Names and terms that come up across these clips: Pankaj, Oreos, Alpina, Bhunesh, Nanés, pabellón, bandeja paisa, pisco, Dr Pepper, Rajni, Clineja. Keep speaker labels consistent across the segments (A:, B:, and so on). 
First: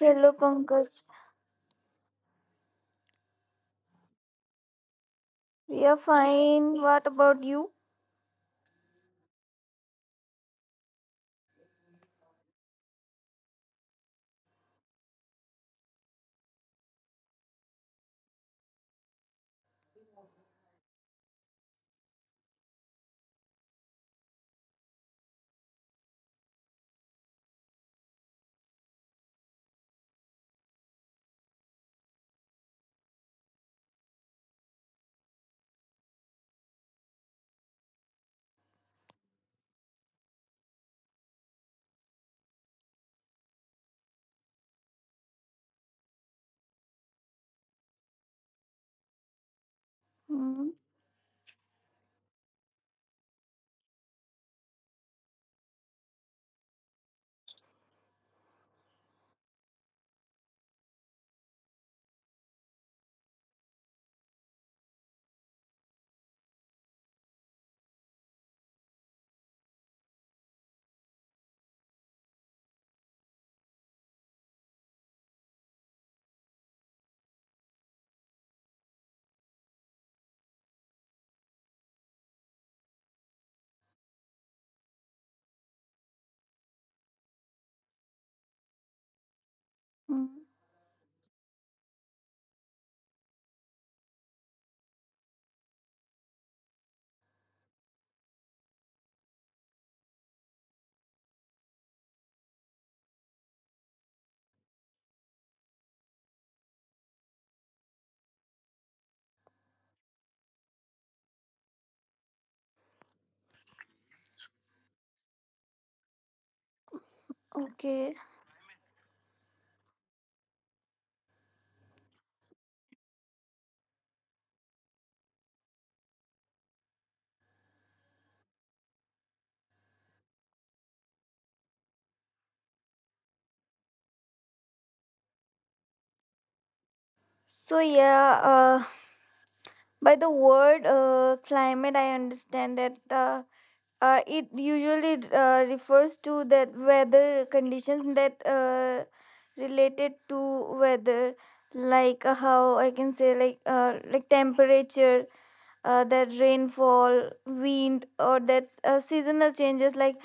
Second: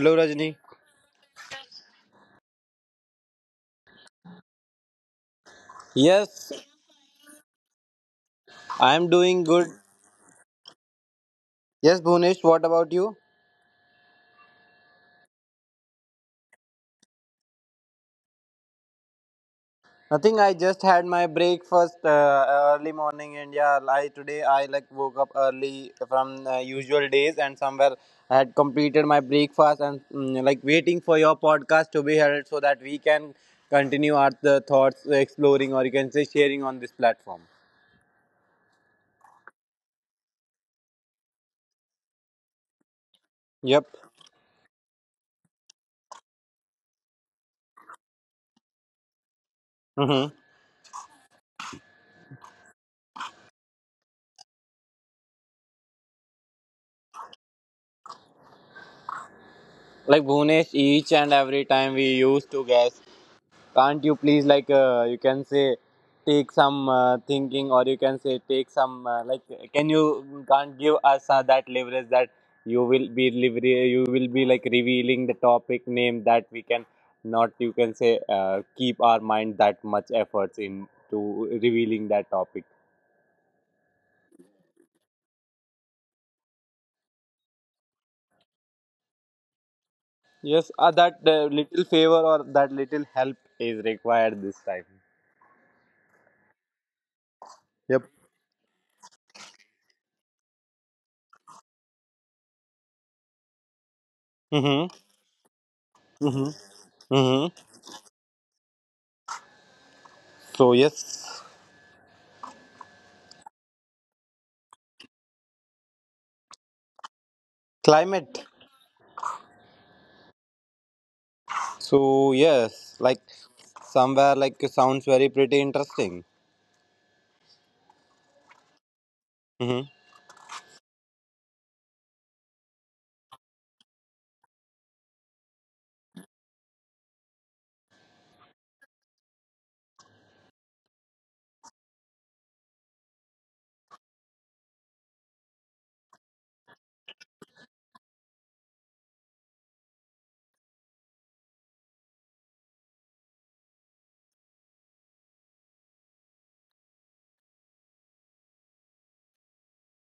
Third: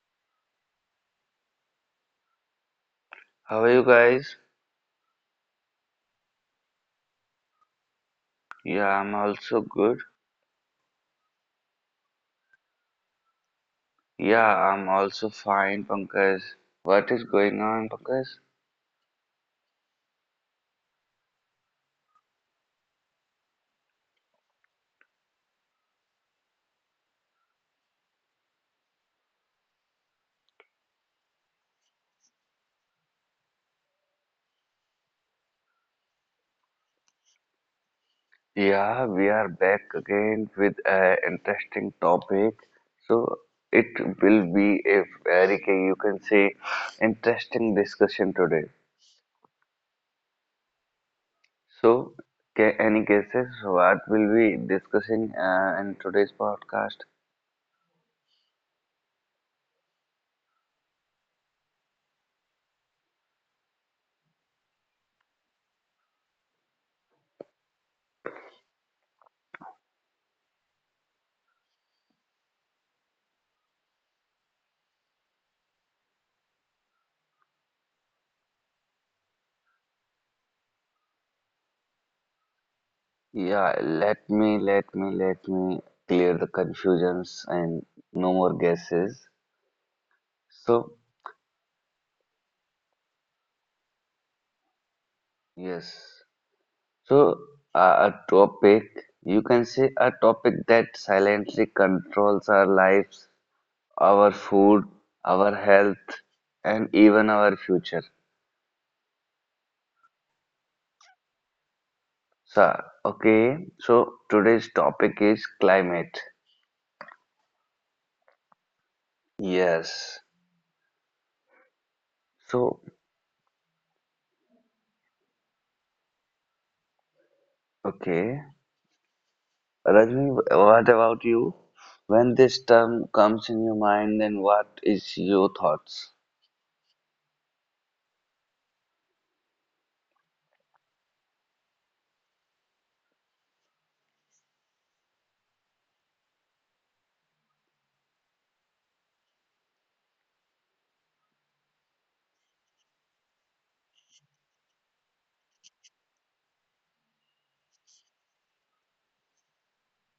A: Hello,
B: Hello,
A: Rajni.
B: Pankaj.
C: How are you guys?
B: We are
A: Yes,
B: fine. What about you?
C: Yeah,
A: I am
C: I'm
A: doing
C: also
A: good.
C: good.
A: Yes, Bhunesh, what about you?
C: Yeah, I'm also fine, Pankaj. What is going on, Pankaj?
A: Nothing. I just had my breakfast early morning, and yeah, I today I like woke up early from usual days, and somewhere I had completed my breakfast and like waiting for your podcast to be heard so that we can continue our the thoughts, exploring, or you can say sharing on this platform.
C: Yeah, we are back again with an interesting topic. So
A: Yep.
C: it will be a very, you can say, interesting discussion today.
A: Mm-hmm.
B: mm
C: So, any guesses what will we discussing in today's podcast?
A: Like Bhunesh, each and every time we used to guess, can't you please like you can say take some thinking, or you can say take some like, can you, can't give us that leverage that you will be lever you will be like revealing the topic name, that we can not you can say keep our mind that much efforts in to revealing that topic.
C: Yeah, let me clear the confusions and no more guesses.
B: mm.
A: Yes,
C: So,
A: that little favor or that little help is required this time.
C: yes. So,
A: Yep.
C: a topic, you can say a topic that silently controls our lives, our food,
A: Mm-hmm.
C: our health,
A: Mm-hmm.
C: and even
A: Mm-hmm.
C: our future.
A: So yes,
C: So, okay. So, today's topic is climate.
B: Okay.
A: climate.
C: Yes.
A: So
C: So,
A: yes, like somewhere like it sounds very pretty interesting.
C: okay.
A: Hmm.
C: Rajni, what about you? When this term comes in your mind, then what is your thoughts?
B: So, yeah, by the word climate, I understand that it usually refers to that weather conditions that related to weather, like how I can say, like temperature, that rainfall, wind, or that seasonal changes like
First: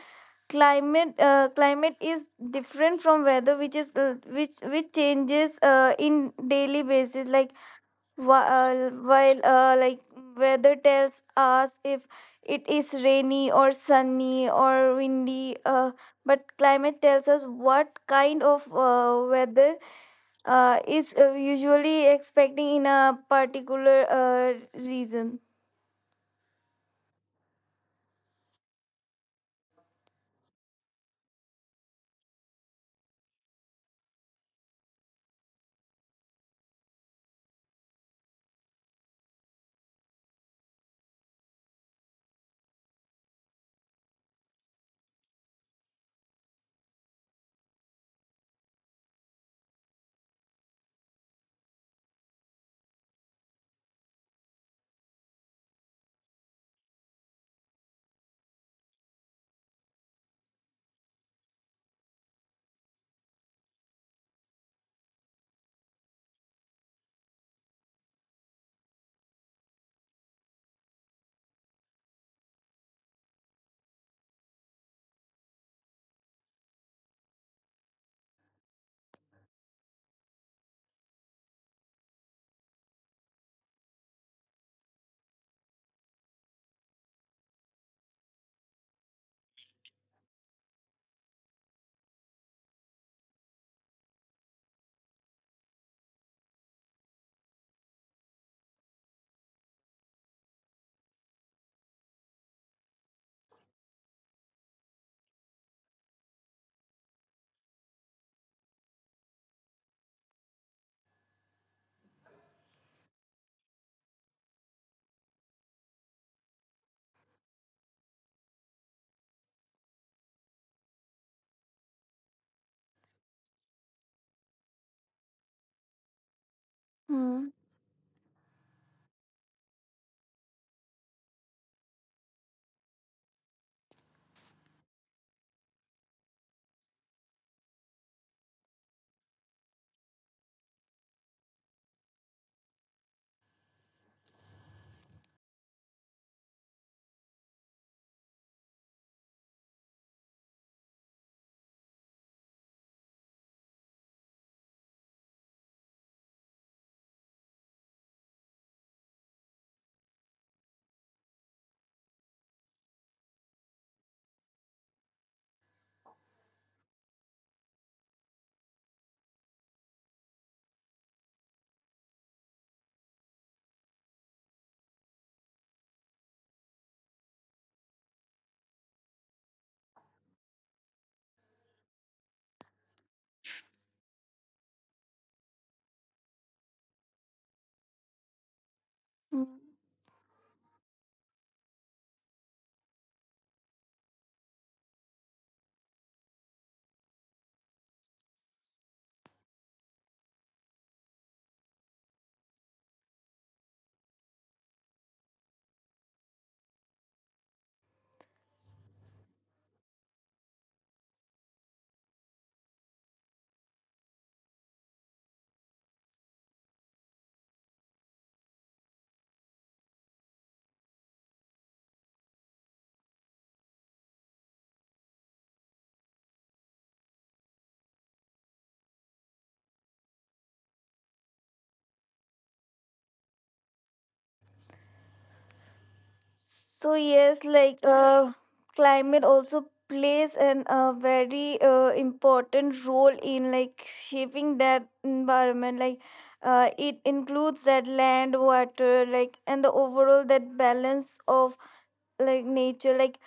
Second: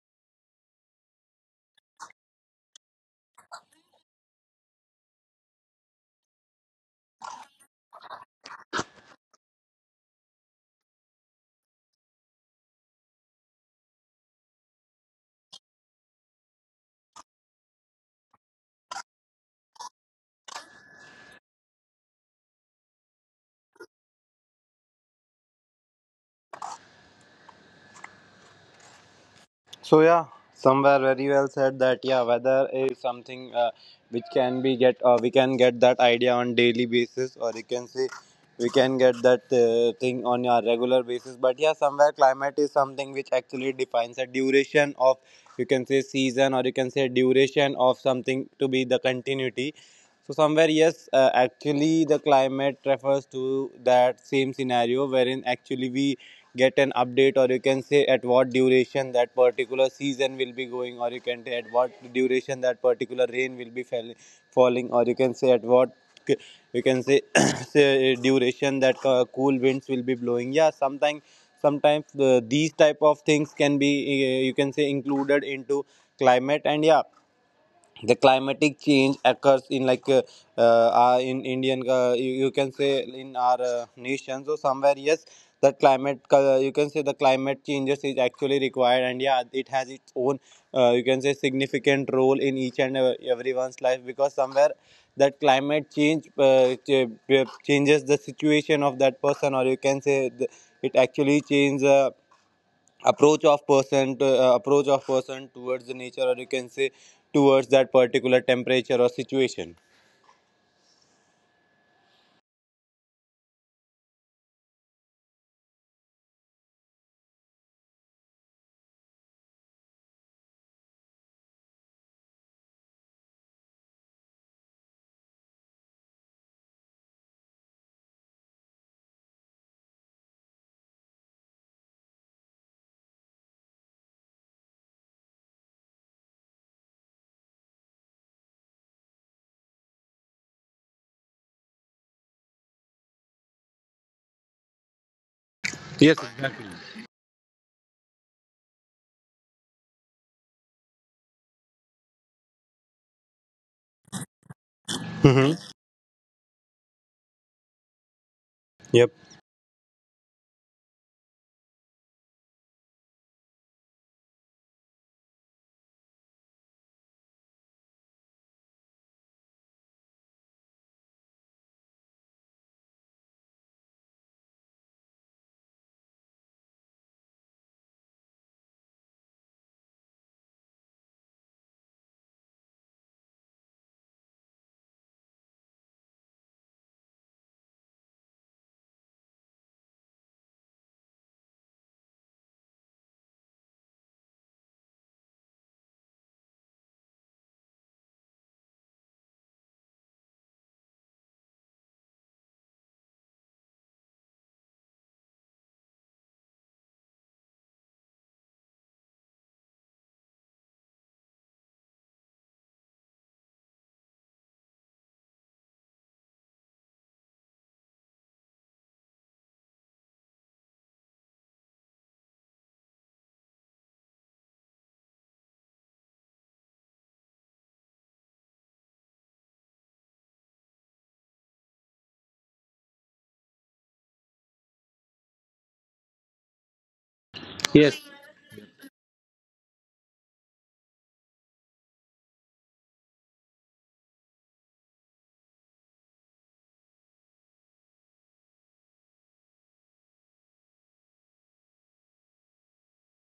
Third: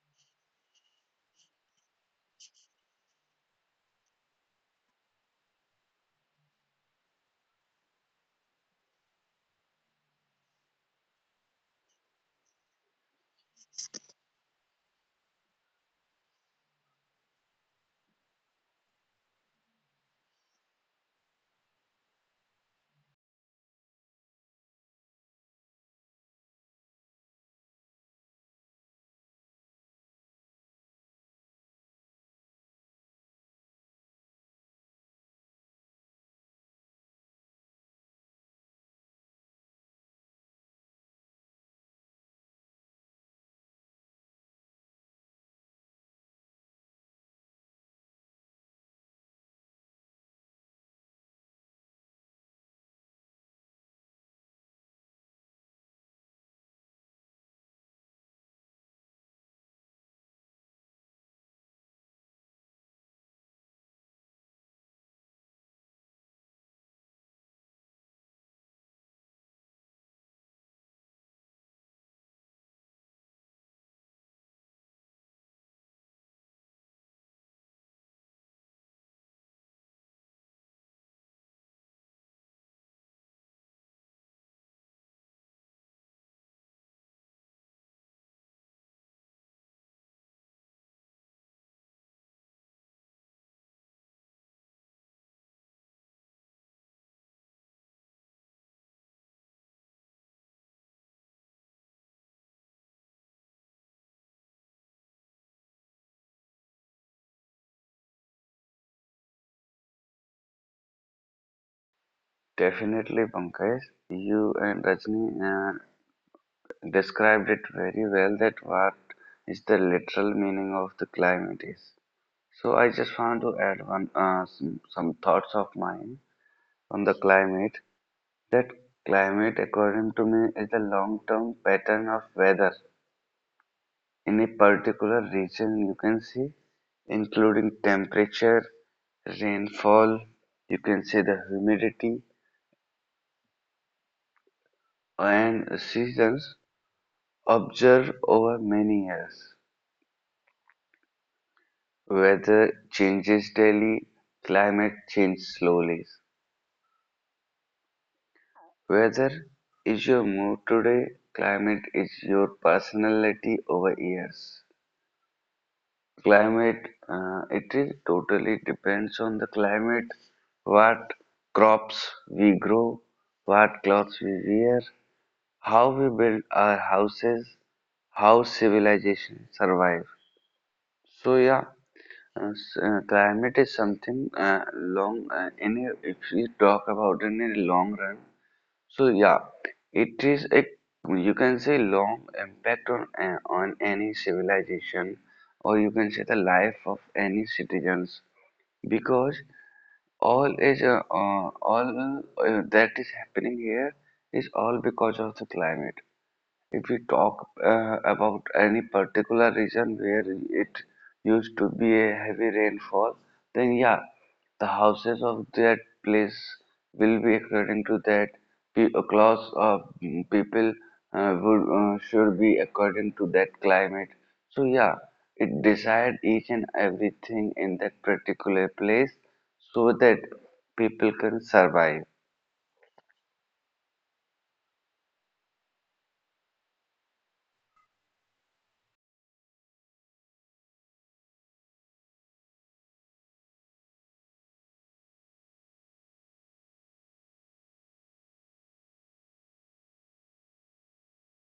B: climate is different from weather which is which changes in daily basis like whi- while like weather tells us if it is rainy or sunny or windy but climate tells us what kind of weather is usually expecting in a particular reason.
A: So yeah, somewhere very well said that yeah, weather is something which can be get we can get that idea on daily basis, or you can say we can get that thing on a regular basis. But yeah, somewhere climate is something which actually defines a duration of, you can say, season, or you can say duration of something to be the continuity. So somewhere, yes, actually the climate refers to that same scenario wherein actually we get an update, or you can say at what duration that particular season will be going, or you can say at what duration that particular rain will be falling, or you can say at what c- you can say, say duration that cool winds will be blowing. Yeah, sometimes these type of things can be, you can say, included into climate. And yeah, the climatic change occurs in like in indian you can say in our nation. So somewhere yes, the climate you can say the climate changes is actually required, and yeah, it has its own you can say significant role in each and everyone's life, because somewhere that climate change changes the situation of that person, or you can say the, it actually changes approach of person to, approach of person towards the nature, or you can say towards that particular temperature or situation.
C: Definitely, Pankaj, you and Rajni described it very well that what is the literal meaning of the climate is. So I just want to add some thoughts of mine on the
B: Hmm.
C: climate. That climate, according to me, is the long-term pattern of weather in a particular region you can see, including temperature, rainfall, you can see the humidity and
A: Yes.
C: seasons, observed over many years. Weather changes daily, climate changes
A: Mm-hmm.
C: slowly.
A: Yep.
C: Weather is your mood today, climate is your personality over years. Climate, it is totally depends on the climate what crops we grow, what clothes we wear, how we build our houses, how civilization survive. So yeah, climate is something, long, if we talk about in a long run. So yeah,
B: Hmm.
C: it is a, you can say, long impact on on any civilization, or you can say the life of any citizens, because all is uh, uh, all that is happening here is all because of the climate. If we talk about any particular region where it used to be a heavy rainfall, then yeah, the houses of that place will be according to that. A class of people would should be according to that climate. So yeah, it decide each and everything in that particular place so that people can survive.
B: So yes, like
A: Yes.
B: climate also plays an a very important role in like shaping that environment. Like it includes that land, water, like and the overall that balance of like nature. Like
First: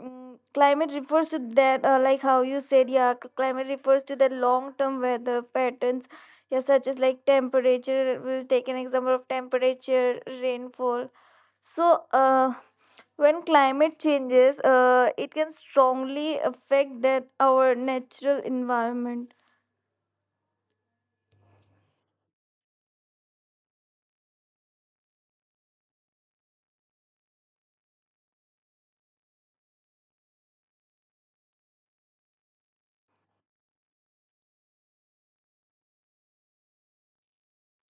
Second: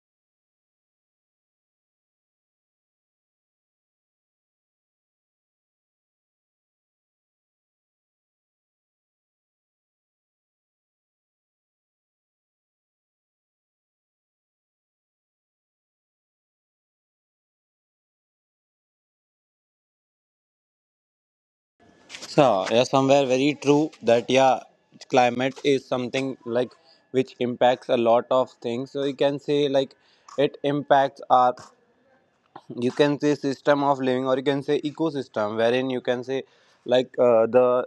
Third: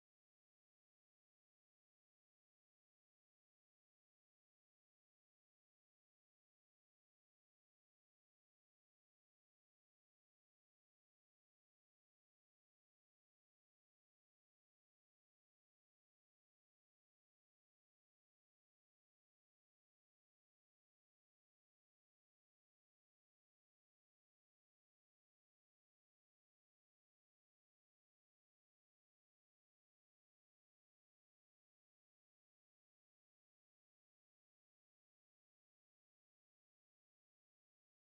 B: climate refers to that, like how you said, yeah, climate refers to the long term weather patterns. Yeah, such as like temperature. We'll take an example of temperature, rainfall. So, when climate changes, it can strongly affect that our natural environment.
A: So yeah, somewhere very true that yeah, climate is something like which impacts a lot of things. So you can say like it impacts our, you can say, system of living, or you can say ecosystem, wherein you can say like the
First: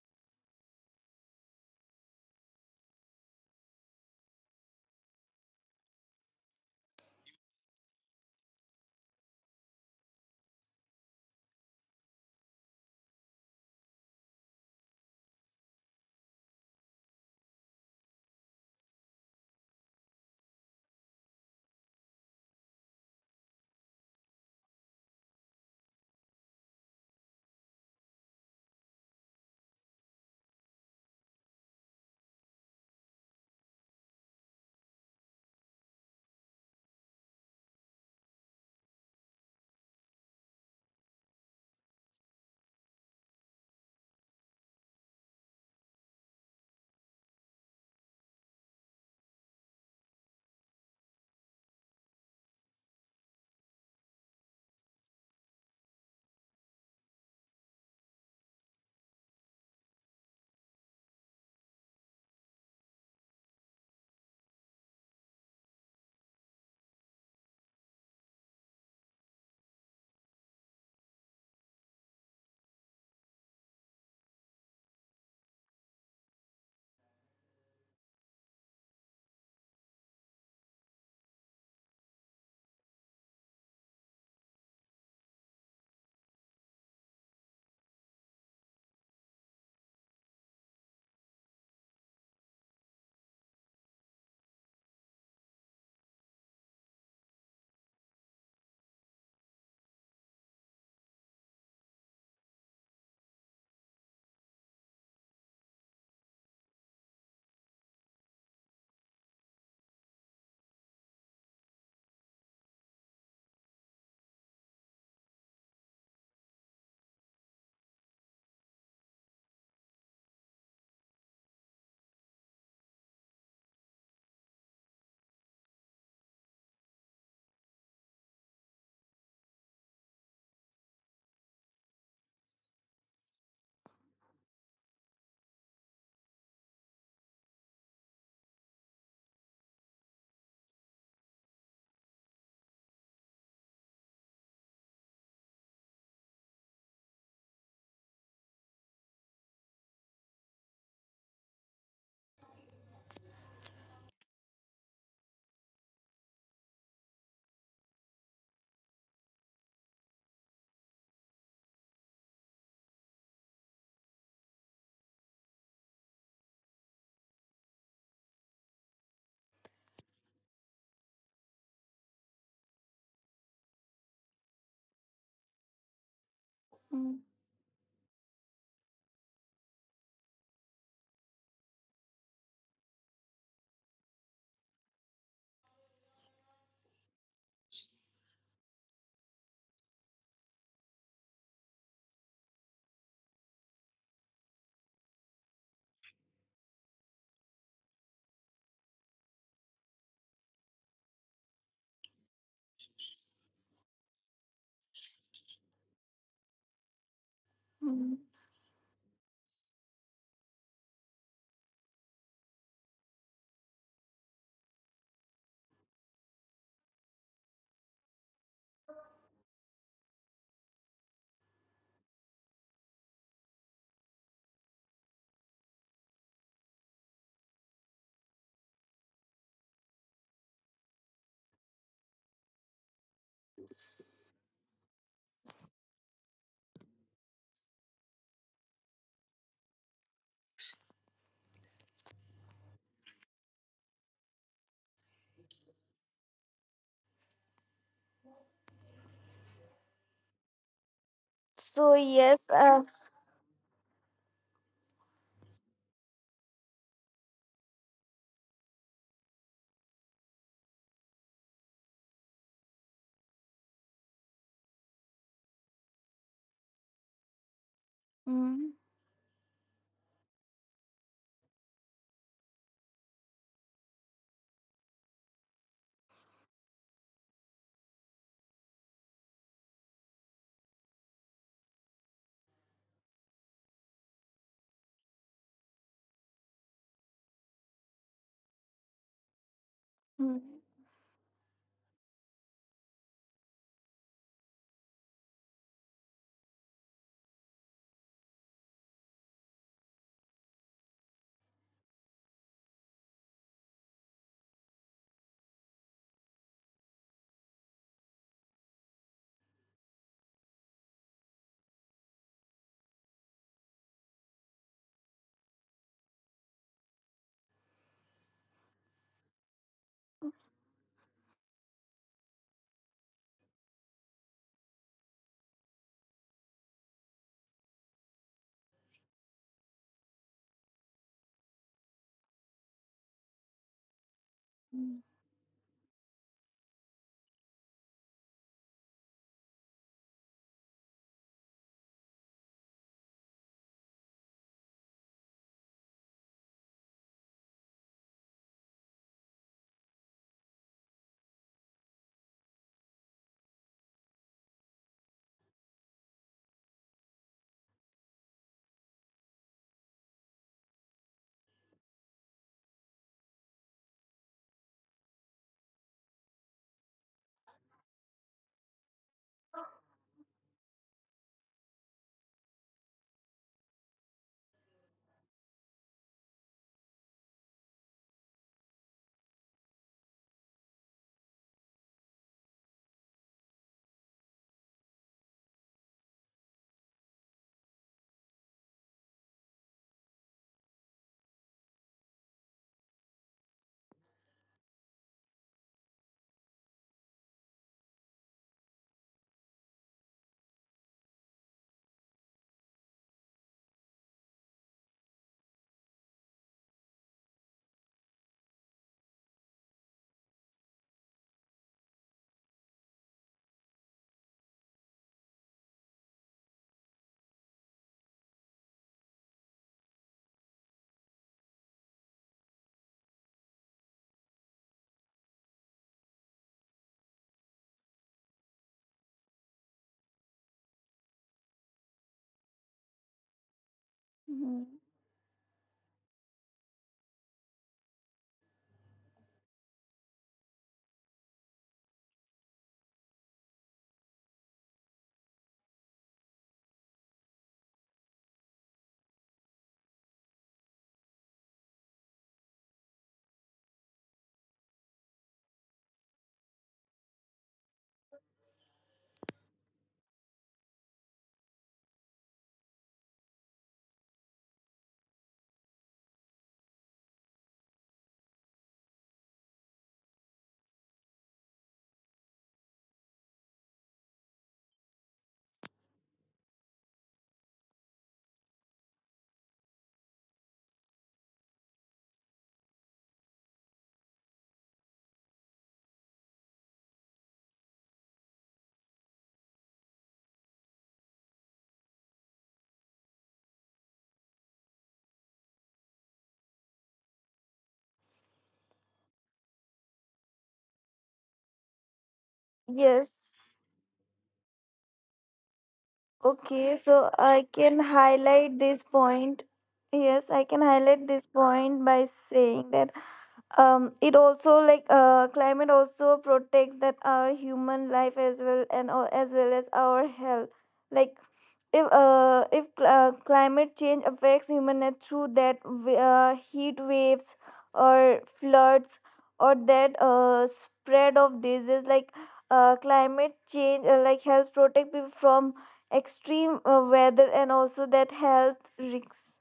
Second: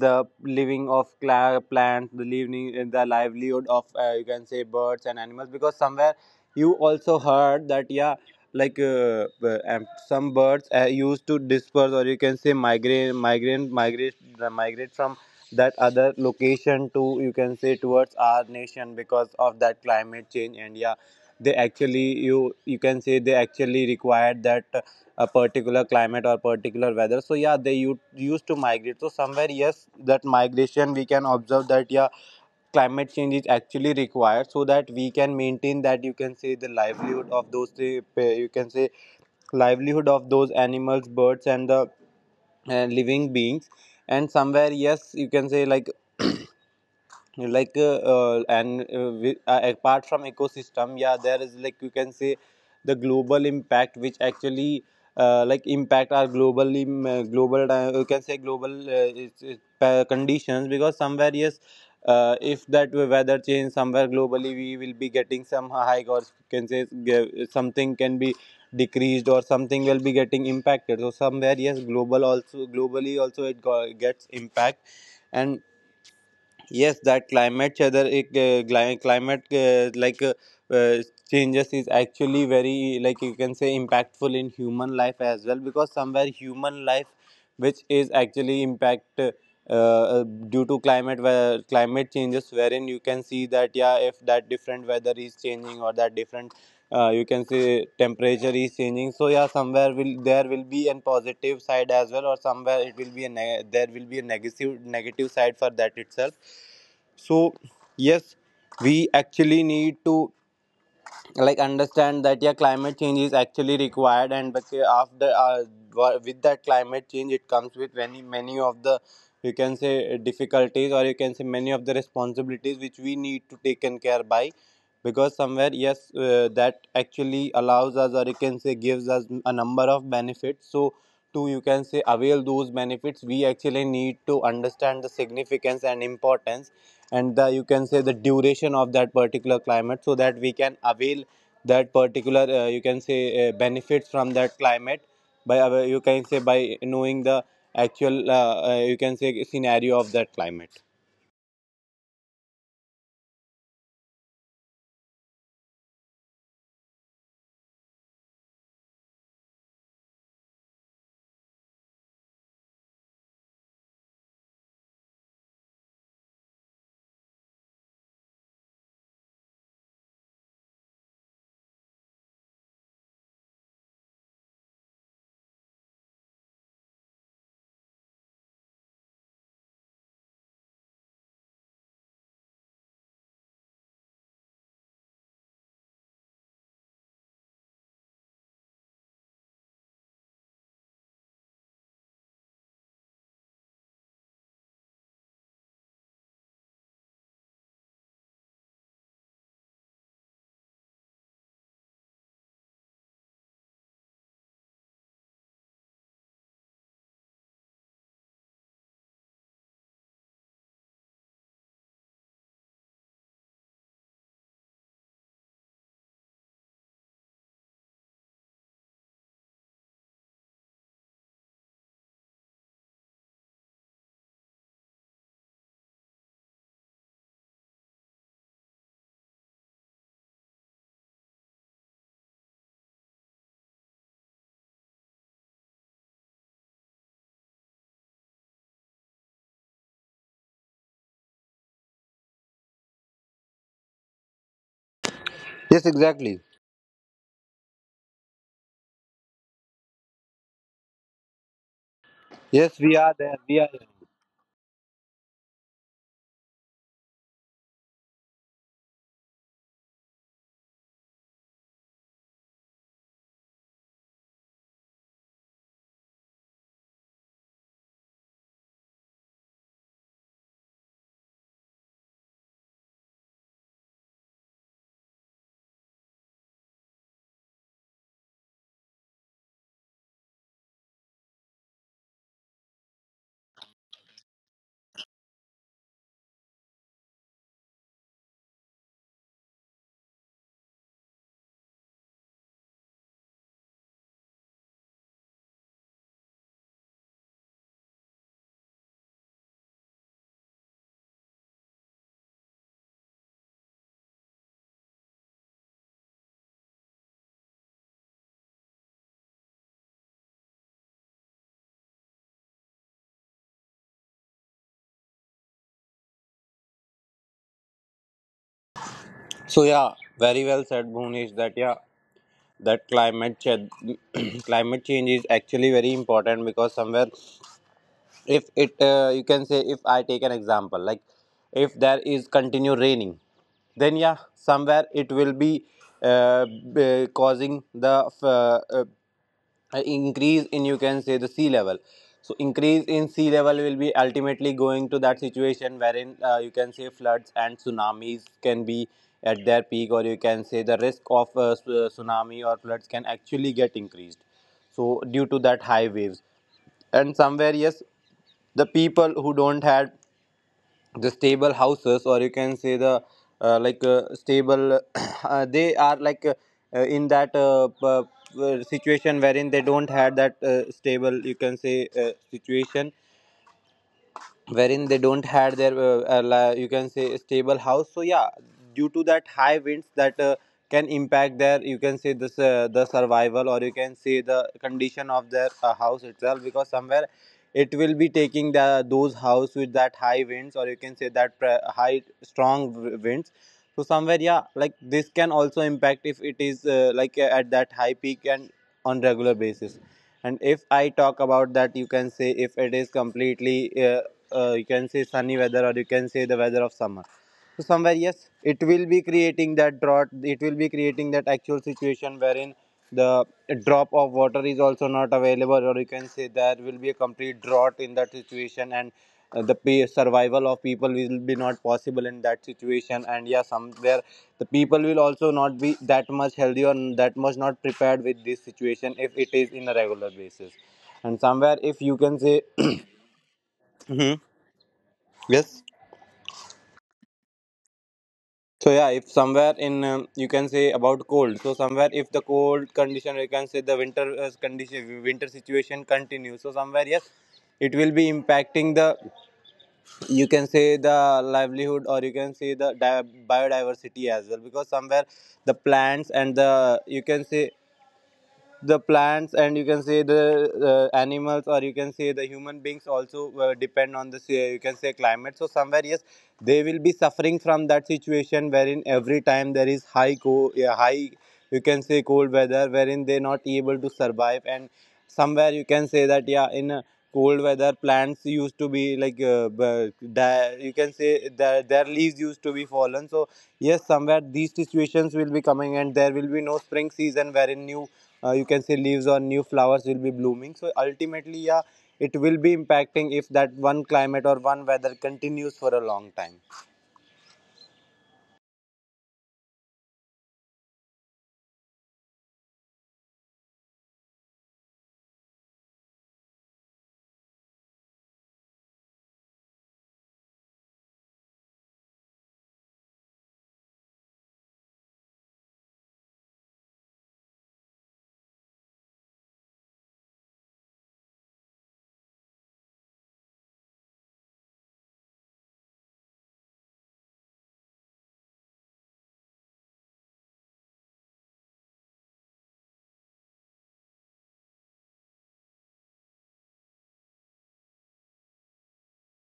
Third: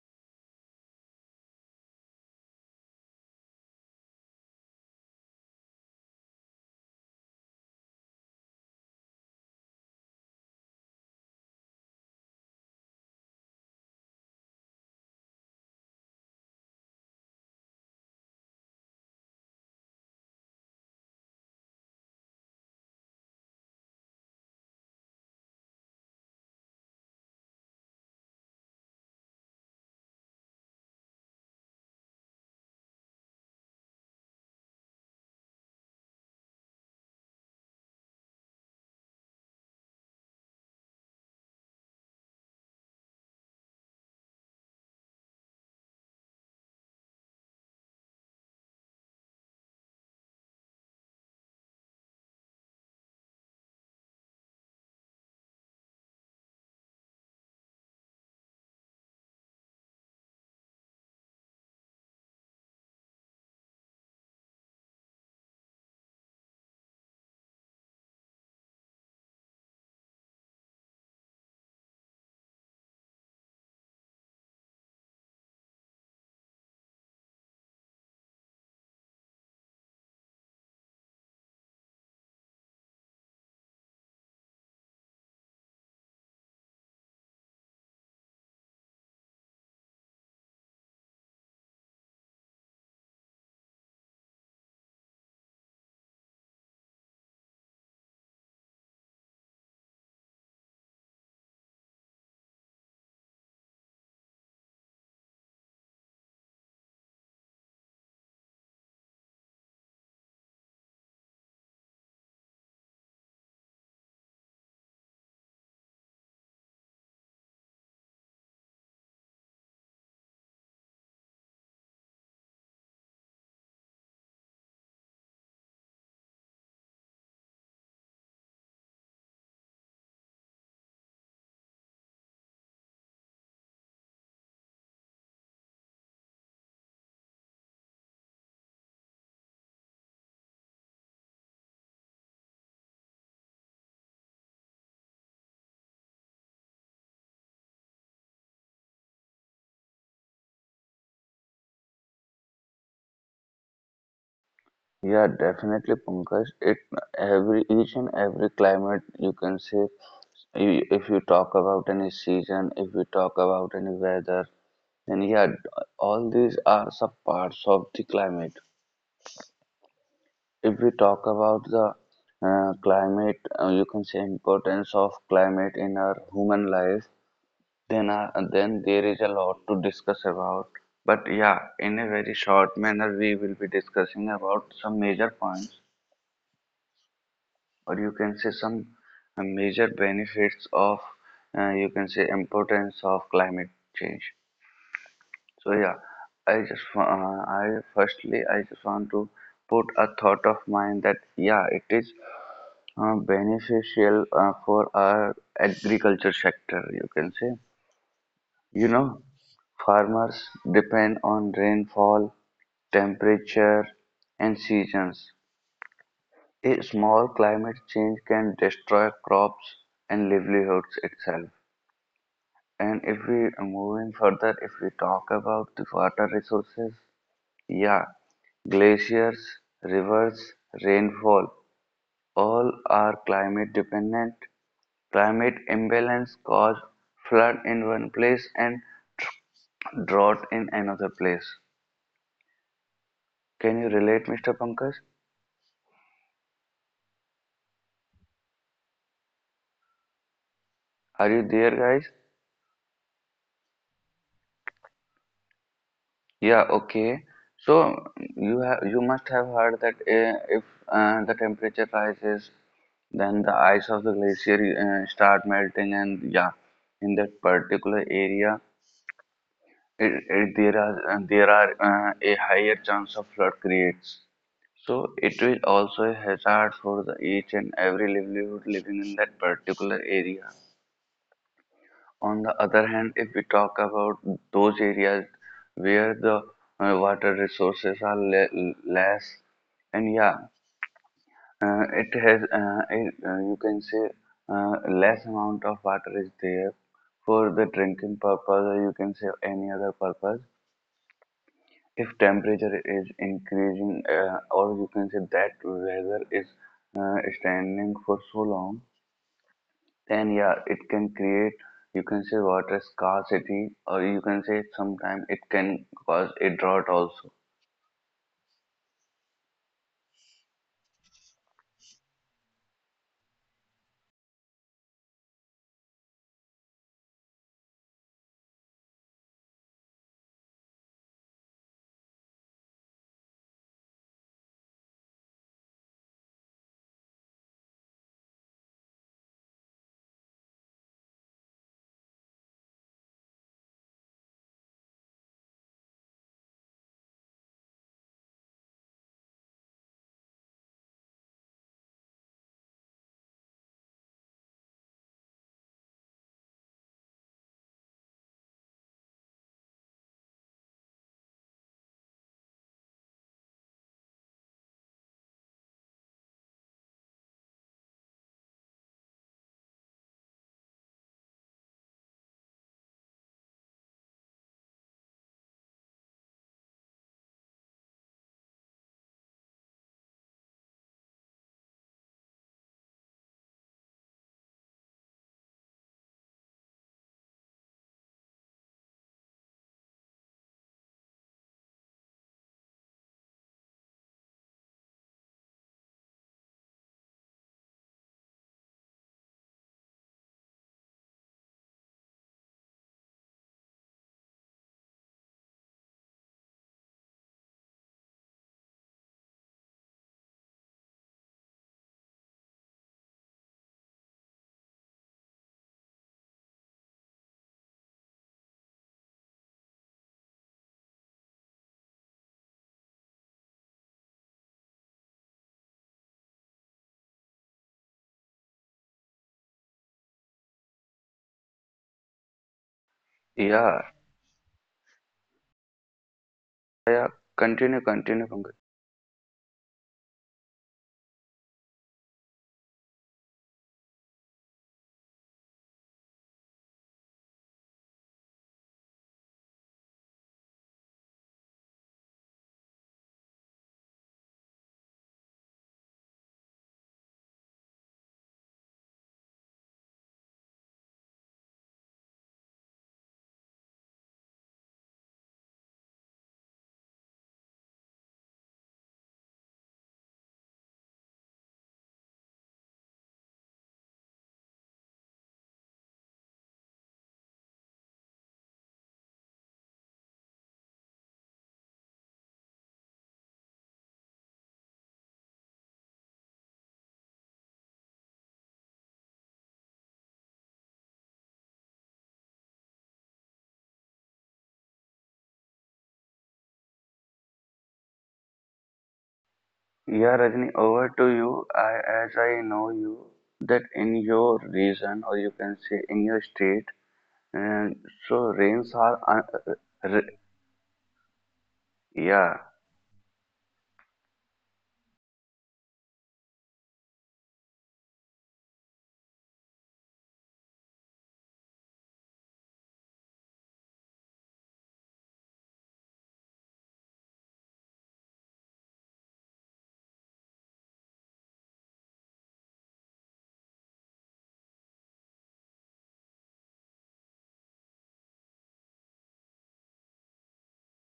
A: the living of plants, the living the livelihood of, you can say, birds and animals. Because somewhere you also heard that yeah, like some birds used to disperse, or you can say migrate from that other location to, you can say, towards our nation, because of that climate change. And yeah, they actually you can say they actually required that a particular climate or particular weather. So yeah, they used to migrate. So somewhere yes, that migration we can observe, that yeah, climate change is actually required so that we can maintain that, you can say, the livelihood of those you can say livelihood of those animals, birds and the living beings. And somewhere yes, you can say like apart from ecosystem, yeah, there is like, you can say, the global impact which actually like impact our globally. Global you can say global it's conditions, because somewhere yes, if that weather change somewhere globally, we will be getting some hike, or you can say something can be decreased, or something will be getting impacted. So somewhere yes, global also, globally also it gets impact. And yes, that climate weather, it, climate uh, changes is actually very, like you can say, impactful in human life as well, because somewhere human life, which is actually impact due to climate, where climate changes, wherein you can see that yeah, if that different weather is changing or that different you can say temperature is changing, so yeah somewhere will there will be a positive side as well, or somewhere it will be a neg, there will be a negative side for that itself. So yes, we actually need to like understand that yeah, climate change is actually required. And but with that climate change, it comes with many, many of the, you can say, difficulties, or you can say many of the responsibilities which we need to take and care by, because somewhere yes, that actually allows us, or you can say gives us a number of benefits. So to, you can say, avail those benefits, we actually need to understand the significance and importance and the, you can say, the duration of that particular climate, so that we can avail that particular you can say benefits from that climate by, you can say, by knowing the actual you can say scenario of that climate.
C: Yeah, definitely, Pankaj. It every each and every climate, you can say. If you talk about any season, if you talk about any weather, then yeah, all these are sub parts of the climate. If we talk about the climate, you can say importance of climate in our human life. Then, uh,
B: Mm,
C: then there is a lot to discuss about. But yeah, in a very short manner, we will be discussing about some major points, or you can say some major benefits of, you can say, importance of climate change. So yeah, I just wa- I firstly I just want to put a thought of mine that yeah, it is beneficial for our agriculture sector, you can say, you know
B: mm.
C: farmers depend on rainfall, temperature, and seasons. A small climate change can destroy crops and livelihoods itself. And if we are moving further, if we talk about the water resources, yeah, glaciers, rivers, rainfall, all are climate dependent. Climate imbalance cause flood in one place and drought in another place. Can you relate, Mr. Pankaj?
A: Yes, exactly.
C: Are you there, guys?
B: So yes,
A: Yes, we are there. We are there.
C: Yeah, okay. So you must have heard that if the temperature rises, then the ice of the glacier start melting, and yeah, in that particular area,
B: mm,
C: it, there are a higher chance of flood creates. So it will also a hazard for the each and every livelihood living in that particular area. On the other hand, if we talk about those areas where the water resources are le less, and yeah,
B: mm,
C: you can say less amount of water is there for the drinking purpose, or you can say any other purpose. If temperature is increasing, or you can say that weather is standing for so long, then yeah, it can create, you can say, water scarcity, or you can say sometimes it can cause a drought also.
A: So yeah, very well said, Bhuvnesh. That yeah, that climate change, climate change is actually very important, because somewhere if it, you can say, if I take an example like, if there is continue raining, then yeah somewhere
B: mm,
A: it will be uh, causing the increase in, you can say, the sea level. So increase in sea level will be ultimately going to that situation wherein, you can say, floods and tsunamis can be at their peak, or you can say the risk of tsunami or floods can actually get increased, so due to that high waves. And somewhere yes, the people who don't had the stable houses, or you can say the stable they are like in that situation wherein they don't had that stable, you can say, uh, situation wherein they don't had their you can say stable house. So yeah, due to that high winds, that can impact their, you can say this the survival, or you can say the condition of their house itself, because somewhere it will be taking the those house with that high winds, or you can say that pre-, high strong winds. So somewhere yeah, like this can also impact if it is at that high peak and on regular basis. And if I talk about that, you can say, if it is completely uh, you can say sunny weather, or you can say the weather of summer, so somewhere, yes, it will be creating that drought. It will be creating that actual situation wherein the drop of water is also not available, or you can say there will be a complete drought in that situation. And the pe-, survival of people will be not possible in that situation. And yeah, somewhere the people will also not be that much healthy or that much not prepared with this situation if it is in a regular basis. And somewhere, if you can
C: Yeah,
A: say, Mhm.
B: mm.
A: Yes.
C: yeah, continue, continue, Pankaj.
A: So yeah, if somewhere in you can say about cold. So somewhere if the cold condition, you can say the winter condition, winter situation continues. So somewhere yes, it will be impacting the you can say the livelihood or you can say biodiversity as well because somewhere the plants and the you can say the plants and you can say the animals or you can say the human beings also depend on this you can say climate. So somewhere yes, they will be suffering from that situation wherein every time there is yeah, high you can say cold weather wherein they not able to survive. And somewhere you can say that yeah, in a cold weather plants used to be like die, you can say their leaves used to be fallen. So yes, somewhere these situations will be coming and there will be no spring season wherein new you can say leaves or new flowers will be blooming. So ultimately yeah, it will be impacting if that one climate or one weather continues for a long time.
C: Yeah, Rajni, over to you. I, as I know you, that in your
B: Yes.
C: region or you can say in your state, and
B: Okay,
C: so
B: so
C: rains
B: I
C: are
B: can highlight
C: r-
B: this point. Yes, I can
C: yeah,
B: highlight this point by saying that it also like climate also protects that our human life as well and as well as our health like if climate change affects human health through that heat waves or floods or that spread of disease like climate change like helps protect people from extreme weather and also that health risks.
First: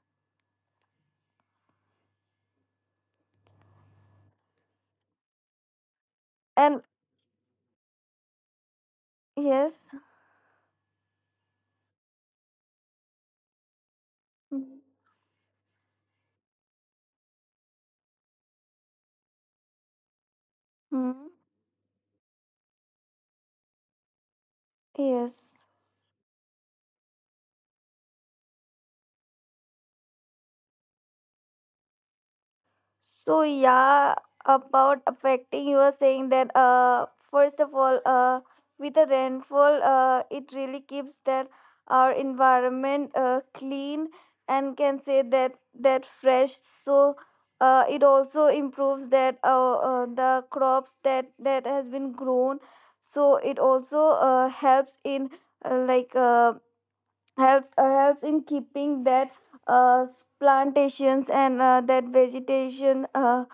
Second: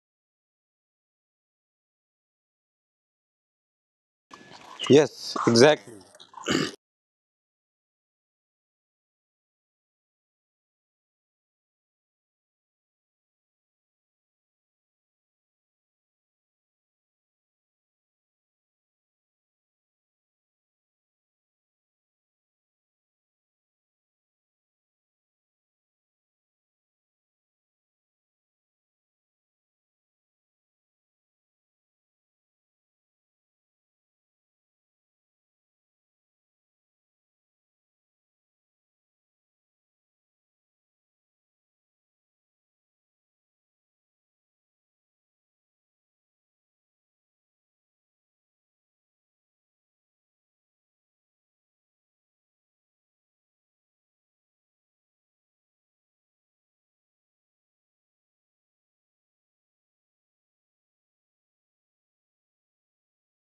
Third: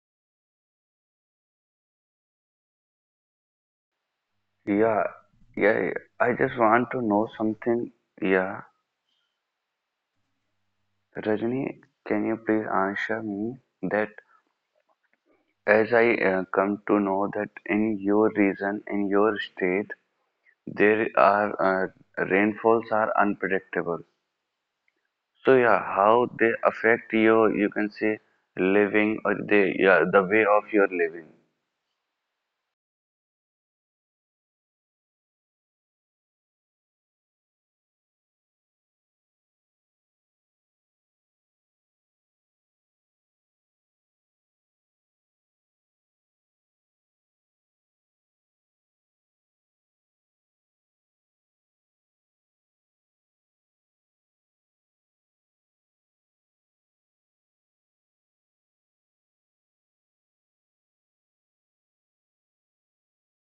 C: yeah,
A: Yes,
C: yeah,
A: exactly.
C: yeah. I just
B: And
C: want to know something, yeah.
B: yes.
C: Rajni, can you please answer me that, as I come to know that in your region, in your state, there
B: Mhm.
C: are rainfalls are unpredictable. So
B: Yes.
C: yeah, how they affect your, you can say, living or the way of your living.
B: So yeah, about affecting, you were saying that first of all, with the rainfall, it really keeps that our environment clean and can say that that fresh. So it also improves that the crops that that has been grown. So it also helps in uh, like uh, helps in keeping that uh, plantations and that vegetation. Uh,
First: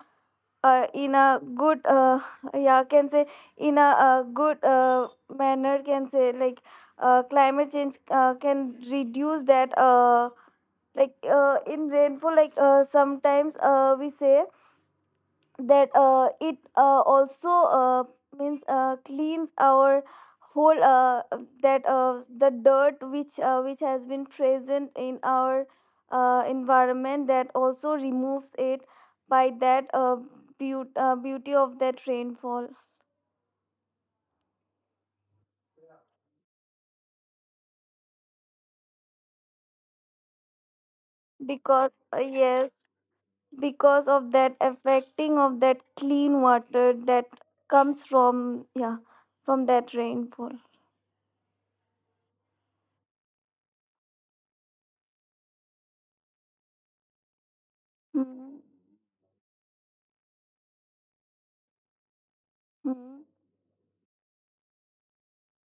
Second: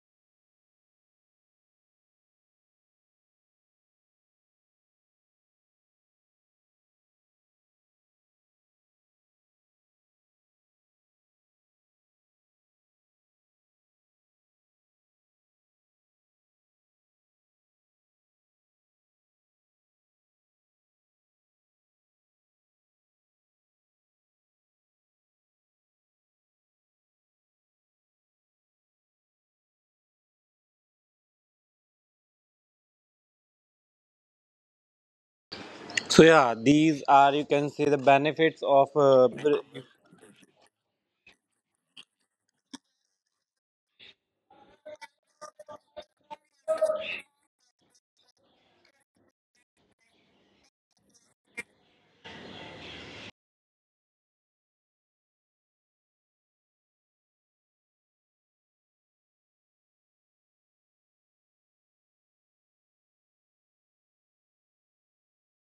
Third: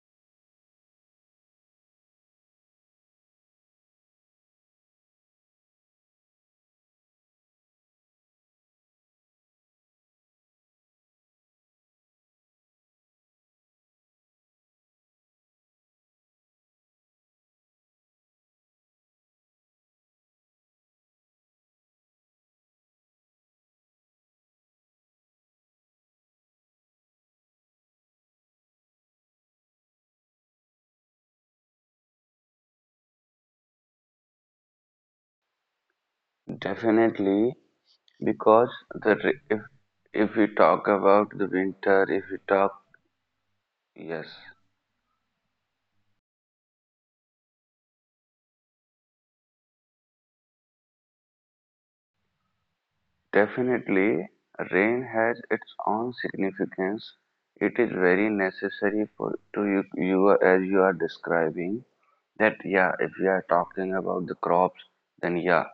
B: uh, In a good yeah can say in a, good manner can say like climate change can reduce that in rainfall like sometimes we say that it also means cleans our whole that the dirt which has been present in our environment that also removes it by that beauty of that rainfall,
A: So yeah, these are you
C: Definitely,
A: can say the benefits
C: because
A: of
C: the ra- if we talk about the
B: because
C: winter, if we
B: yes,
C: talk,
B: because of
C: yes.
B: that affecting of that clean water that comes from, yeah, from that rainfall.
C: Definitely, rain has its own significance. It is very
B: Hmm.
C: necessary for to you, as you are describing that yeah, if
B: Hmm.
C: we are talking about the crops, then yeah,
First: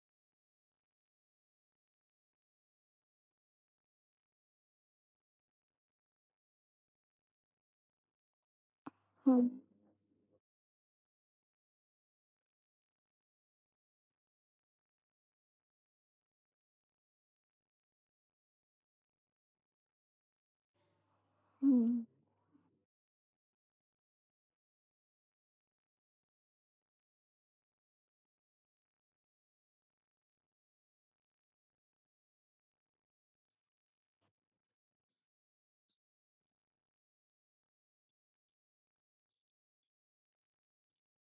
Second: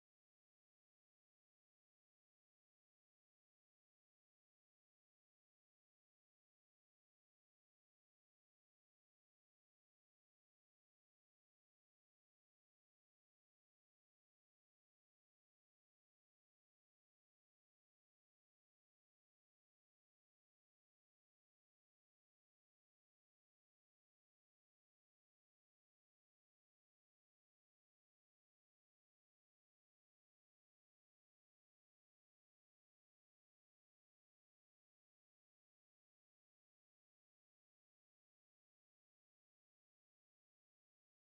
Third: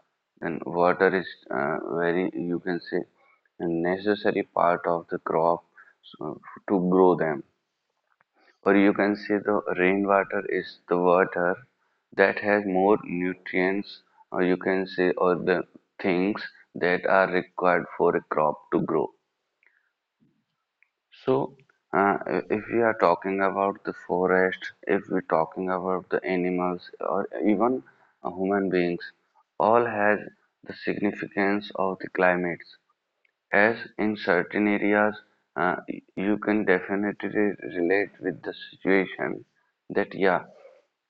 C: then water is, very, you can say, a necessary part of the crop, so, to grow them, or you can say
B: Hmm.
C: the rainwater is the water that has more nutrients, or you can say or the things that are required for a crop to grow. So
B: Hmm.
C: uh, if we are talking about the forest, if we're talking about the animals, or even human beings, all has the significance of the climates, as in certain areas uh, you can definitely relate with the situation that yeah,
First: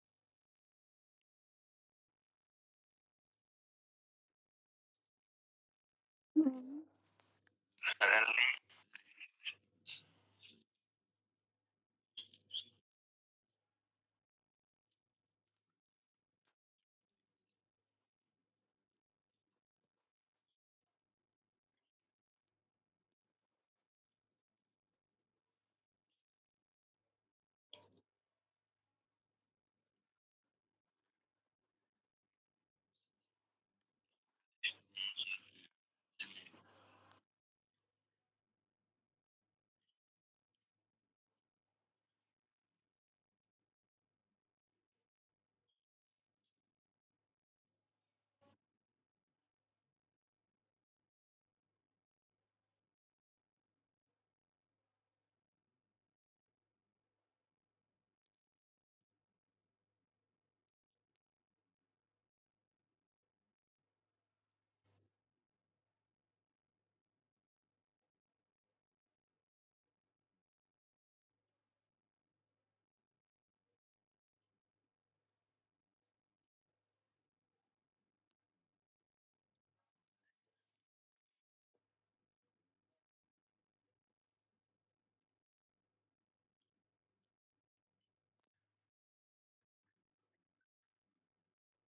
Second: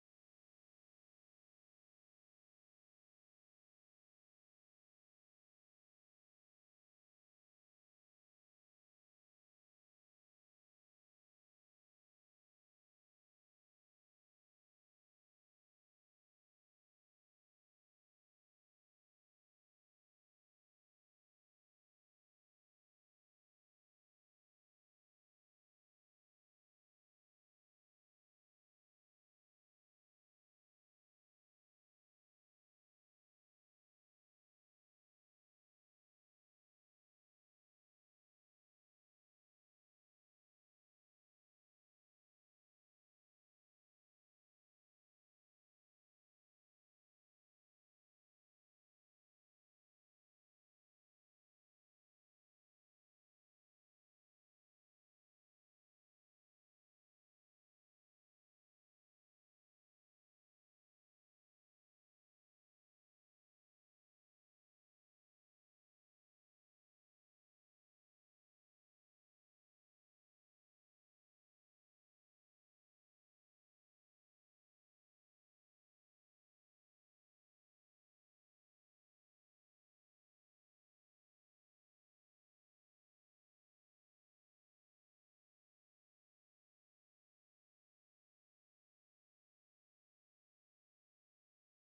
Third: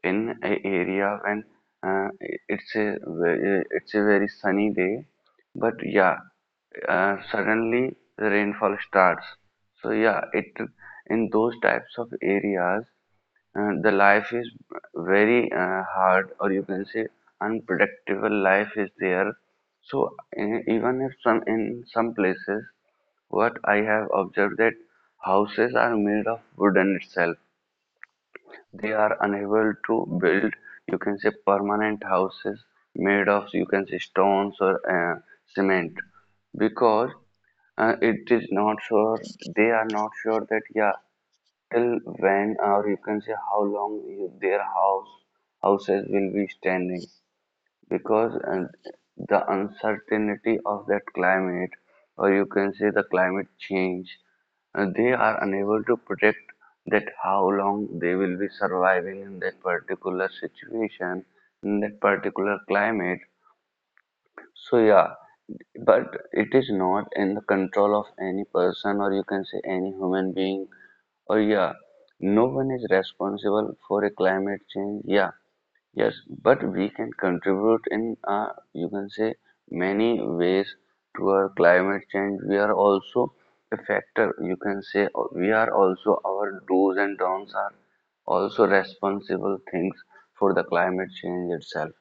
C: in an area when uh, it's a very sunny day, but yeah,
B: Hmm.
C: suddenly the rainfall starts. So yeah, it in those types of areas, the life is very hard, or you can say unpredictable life is there. So even if some in some places, what I have observed, that houses are made of wooden itself, they are unable to build, you can say, permanent houses made of, you can say, stones or cement, because it is not sure, they are not sure that, yeah, till when, or you can say, how long their houses will be standing, because and the uncertainty of that climate, or you can say the climate change, they are unable to predict that how long they will be surviving in that particular situation, in that particular climate. So yeah, but it is not in the control of any person, or you can say any human being, or yeah, no one is responsible for a climate change, yeah. Yes, but we can contribute in, you can say, many ways to our climate change. We are also a factor. You can say, we are also our do's and don'ts are also responsible things for the climate change itself.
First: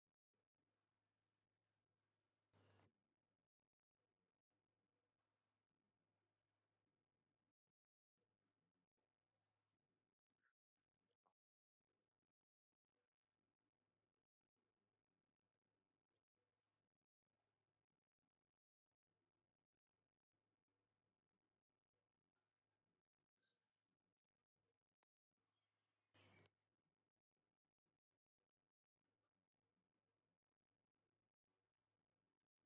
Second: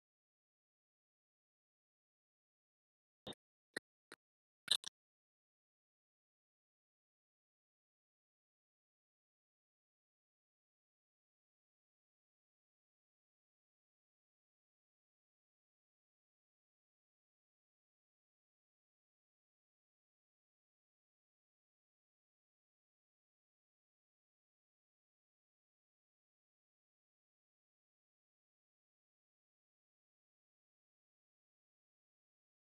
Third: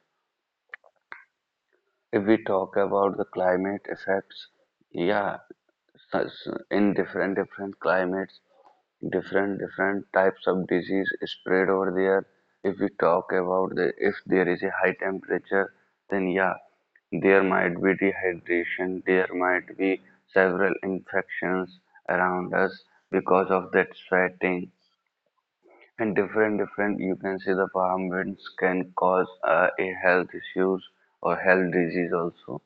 C: If we talk about the climate effects, yeah, such in different different climates, different different types of disease spread over there. If we talk about the if there is a high temperature, then yeah, there might be dehydration, there might be several infections around us because of that sweating. And different different, you can see, the farm winds can cause a health issues or health disease also,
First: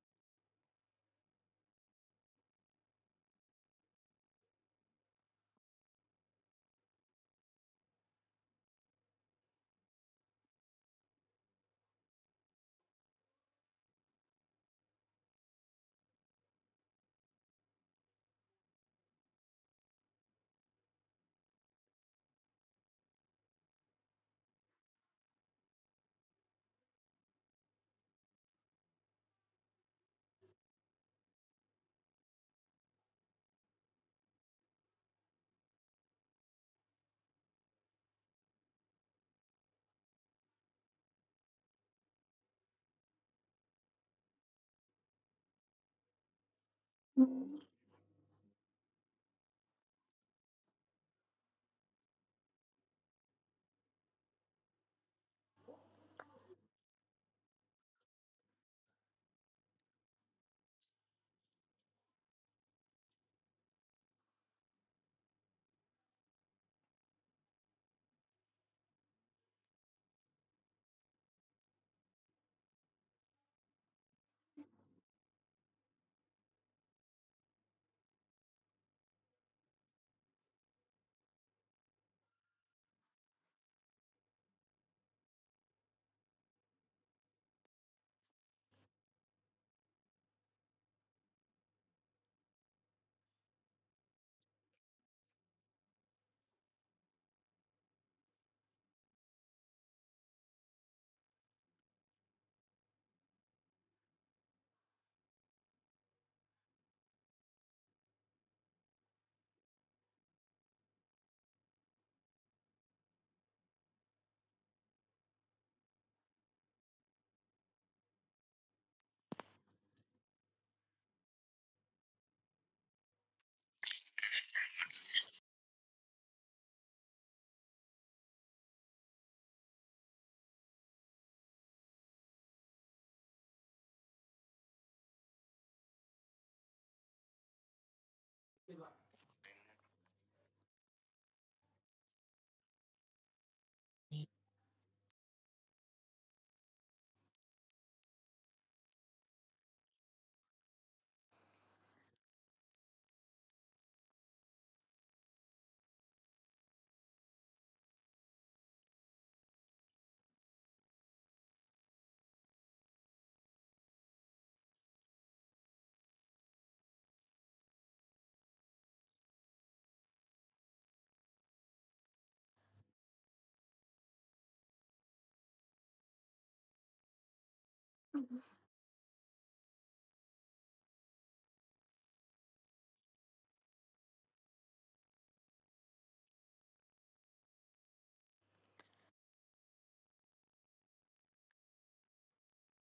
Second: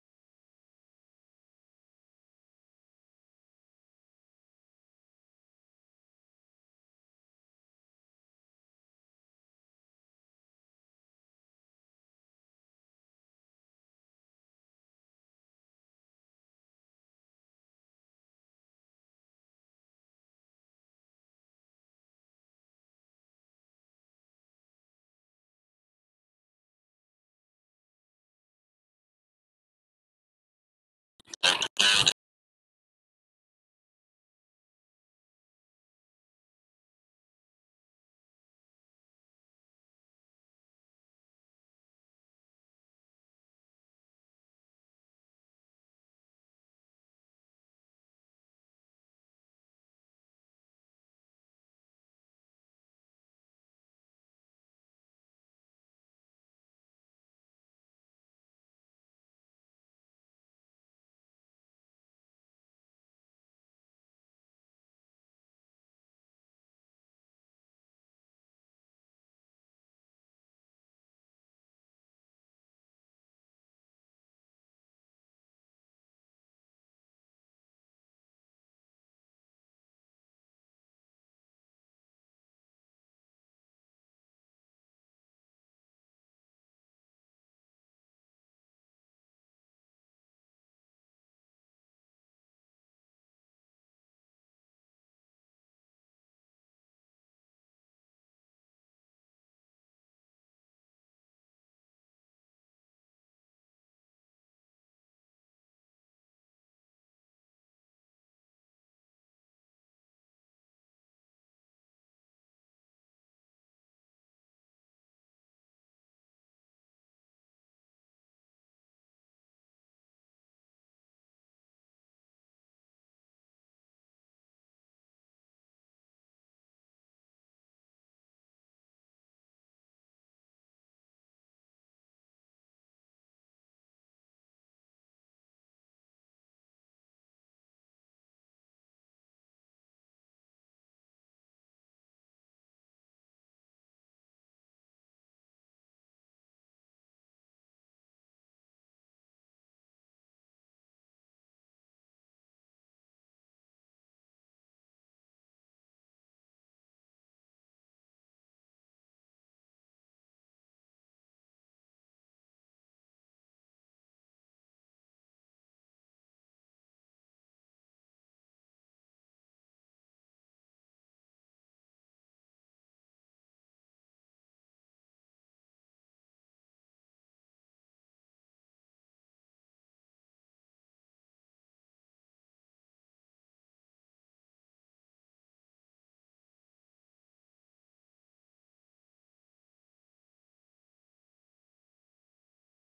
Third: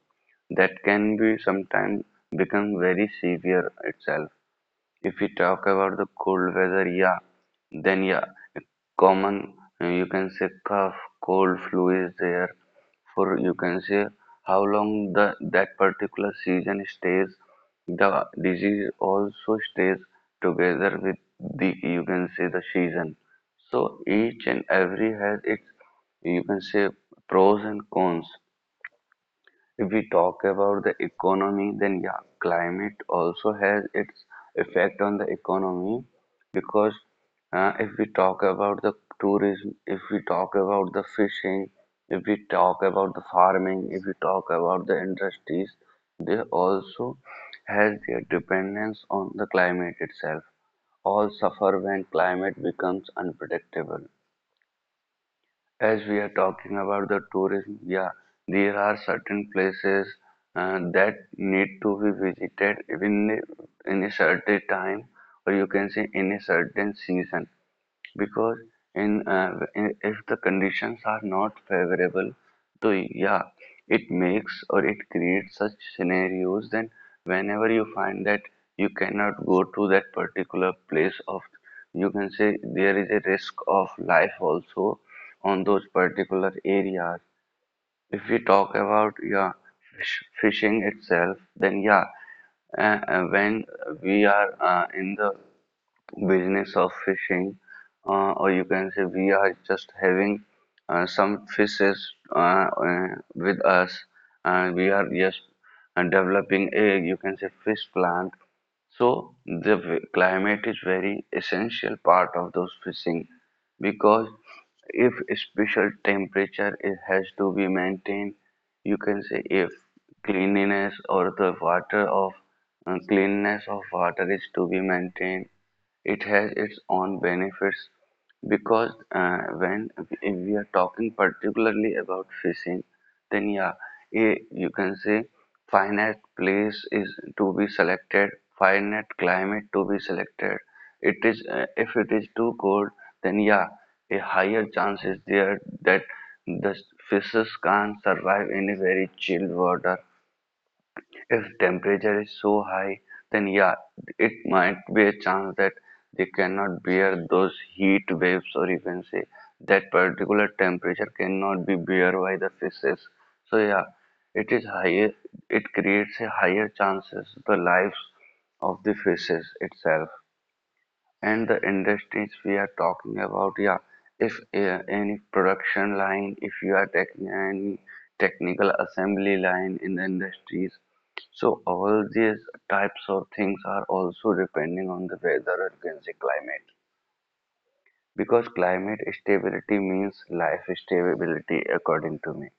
C: that can be sometimes become very severe itself. If we talk about the cold weather, yeah, then yeah, common, you can say, cough, cold, flu is there for, you can say, how long the that particular season stays. The disease also stays together with the, you can say, the season. So each and every has its, you can say, pros and cons. If we talk about the economy, then yeah, climate also has its effect on the economy, because if we talk about the tourism, if we talk about the fishing, if we talk about the farming, if we talk about the industries, they also
B: Mm.
C: has their dependence on the climate itself. All suffer when climate becomes unpredictable. As we are talking about the tourism, yeah, there are certain places that need to be visited even in a certain time, or you can say in a certain season, because in if the conditions are not favorable, so yeah, it makes, or it creates such scenarios. Then whenever you find that you cannot go to that particular place of, you can say, there is a risk of life also on those particular areas. If we talk about, yeah, fishing itself, then yeah, when we are in the business of fishing, or you can say we are just having some fishes uh, uh, with us, and we are just developing a, you can say, fish plant. So the climate is very essential part of those fishing, because if special temperature it has to be maintained, you can say, if cleanliness, or the water of cleanness of water is to be maintained, it has its own benefits, because when if we are talking particularly about fishing, then yeah, a, you can say, finite place is to be selected, finite climate to be selected. It is, if it is too cold, then yeah, a higher chance is there that the fishes can't survive in a very chilled water. If temperature is so high, then yeah, it might be a chance that they cannot bear those heat waves, or you can say that particular temperature cannot be bear by the fishes. So yeah, it is higher. It creates a higher chances the lives of the fishes itself. And the industries we are talking about, yeah, if any production line, if you are taking any technical assembly line in the industries, so all these types of things are also depending on the weather, or you can say climate, because climate stability means life stability, according to me.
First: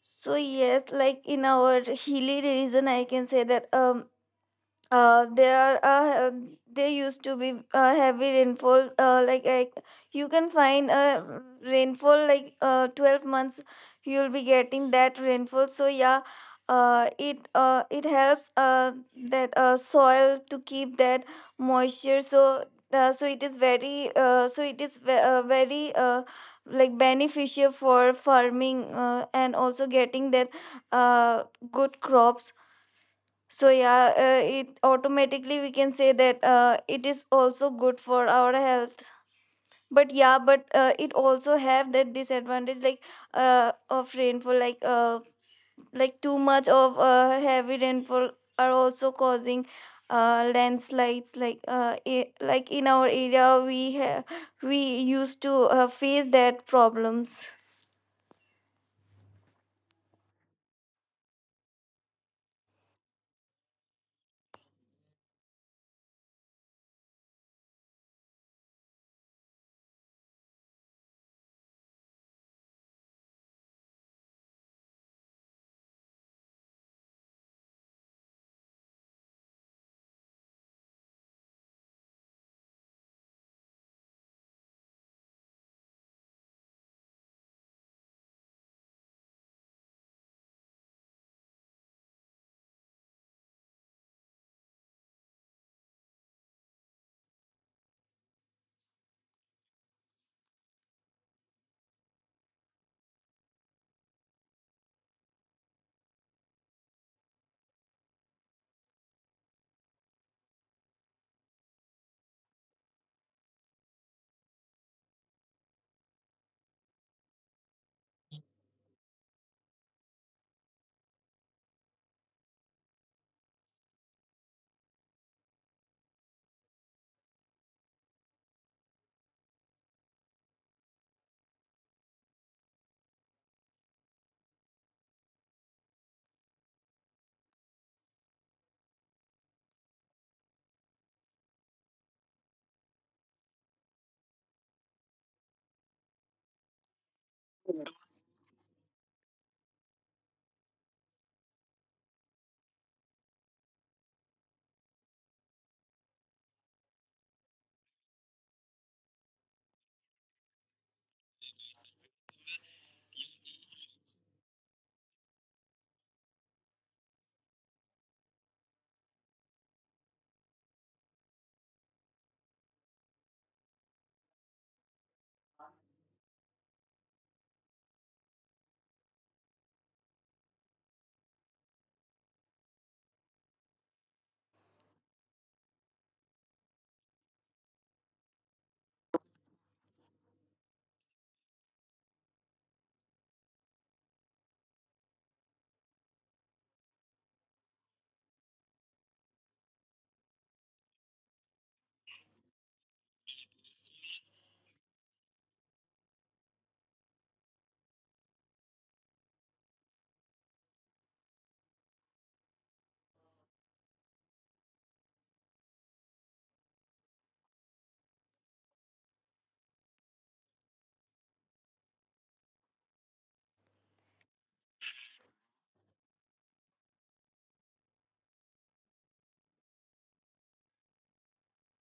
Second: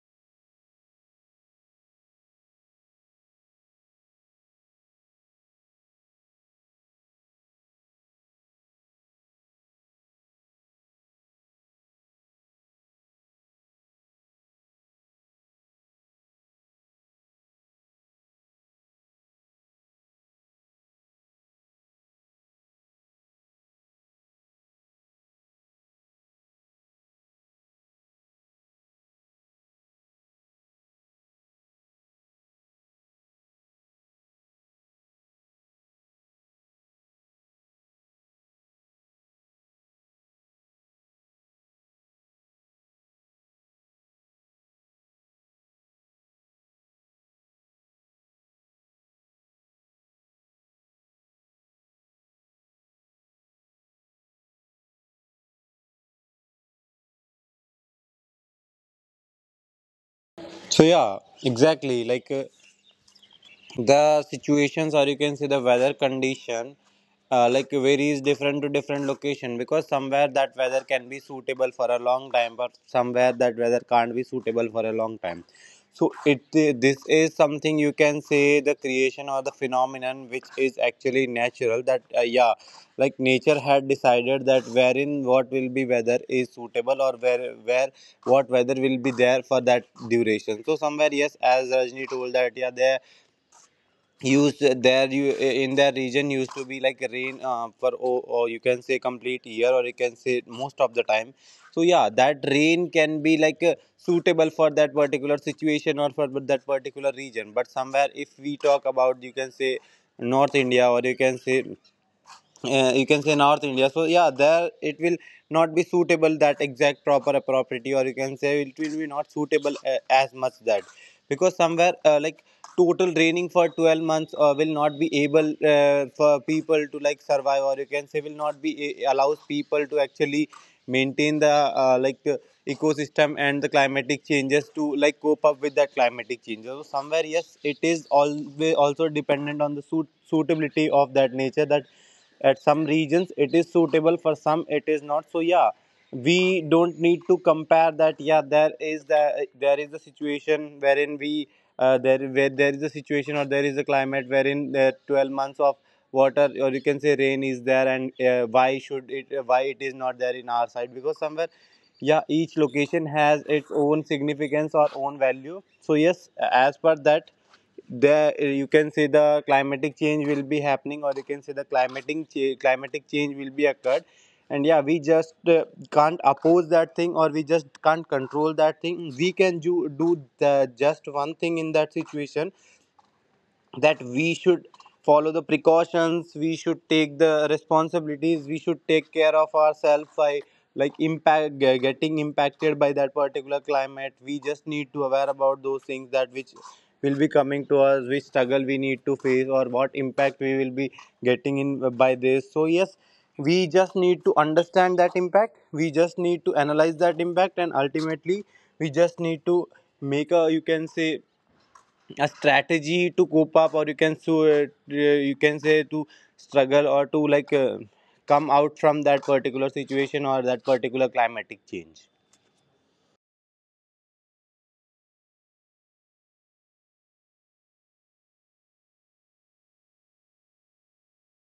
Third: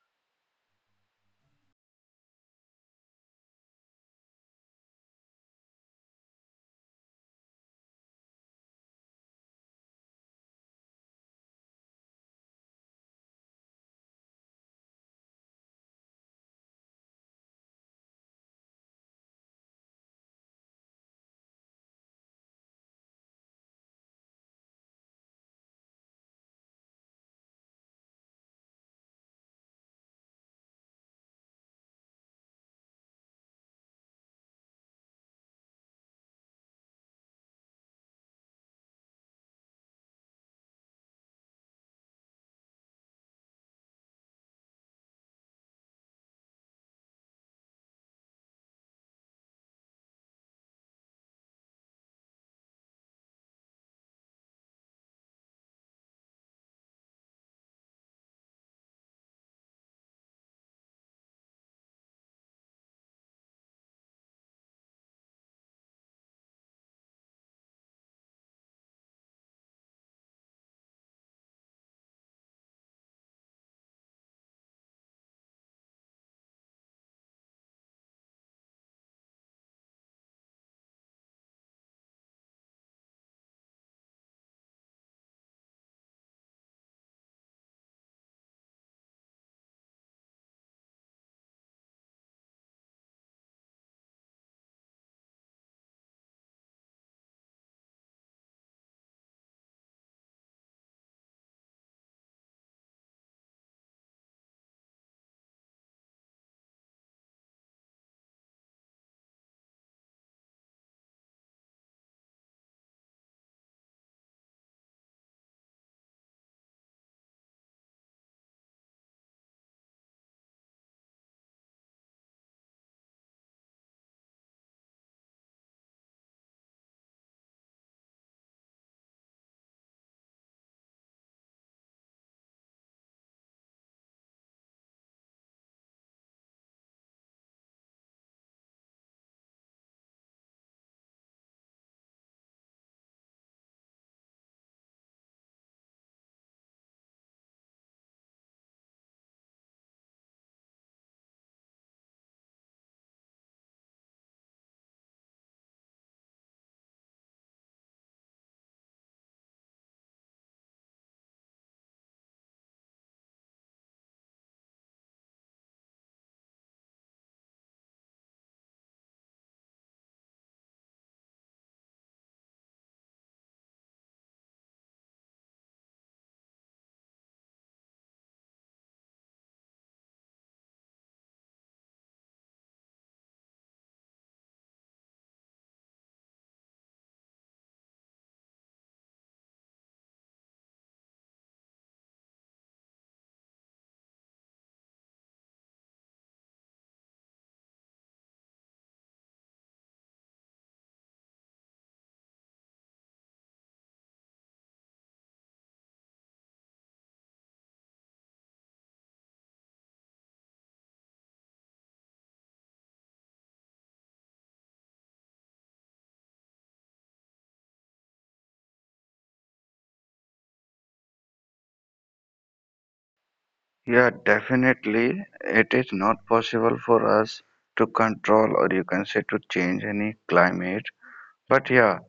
B: So yes, like in our hilly region, I can say that there are there used to be heavy rainfall like you can find a rainfall like 12 months you'll be getting that rainfall. So yeah, it helps that soil to keep that moisture. So it is very like beneficial for farming and also getting that uh, good crops. So yeah, it automatically we can say that it is also good for our health. But yeah, but it also have that disadvantage like of rainfall, like too much of heavy rainfall are also causing landslides. Like I like in our area, we used to face that problems.
A: so yeah exactly like the situations or you can say the weather condition like varies different to different location because somewhere that weather can be suitable for a long time but somewhere that weather can't be suitable for a long time. So it this is something you can say the creation or the phenomenon which is actually natural that yeah, like nature had decided that wherein what will be weather is suitable or where what weather will be there for that duration. So somewhere yes, as Rajni told that yeah, there used there you in that region used to be like rain for or you can say complete year or you can say most of the time. So yeah, that rain can be like suitable for that particular situation or for that particular region. But somewhere if we talk about you can say North India or you can say North India, so yeah, there it will not be suitable that exact proper property or you can say it will be not suitable as much that, because somewhere like total draining for 12 months will not be able for people to like survive, or you can say will not be allows people to actually maintain the ecosystem and the climatic changes to like cope up with that climatic changes. So somewhere yes, it is always also dependent on the suitability of that nature that at some regions it is suitable, for some it is not. So yeah, we don't need to compare that yeah, there is a situation wherein we there where there is a situation or there is a climate wherein there 12 months of water, or you can say rain, is there. And why it is not there in our side? Because somewhere yeah, each location has its own significance or own value. So yes, as per that, the you can say the climatic change will be happening, or you can say the climatic change will be occurred. And yeah, we just can't oppose that thing, or we just can't control that thing. We can do just one thing in that situation, that we should follow the precautions, we should take the responsibilities, we should take care of ourselves by like getting impacted by that particular climate. We just need to aware about those things, that which will be coming to us, which struggle we need to face or what impact we will be getting in by this. So yes, we just need to understand that impact, we just need to analyze that impact, and ultimately we just need to make a you can say a strategy to cope up, or you can you can say to struggle or to like come out from that particular situation or that particular climatic change.
C: Yeah, definitely, it is not possible for us to control, or you can say to change any climate. But yeah,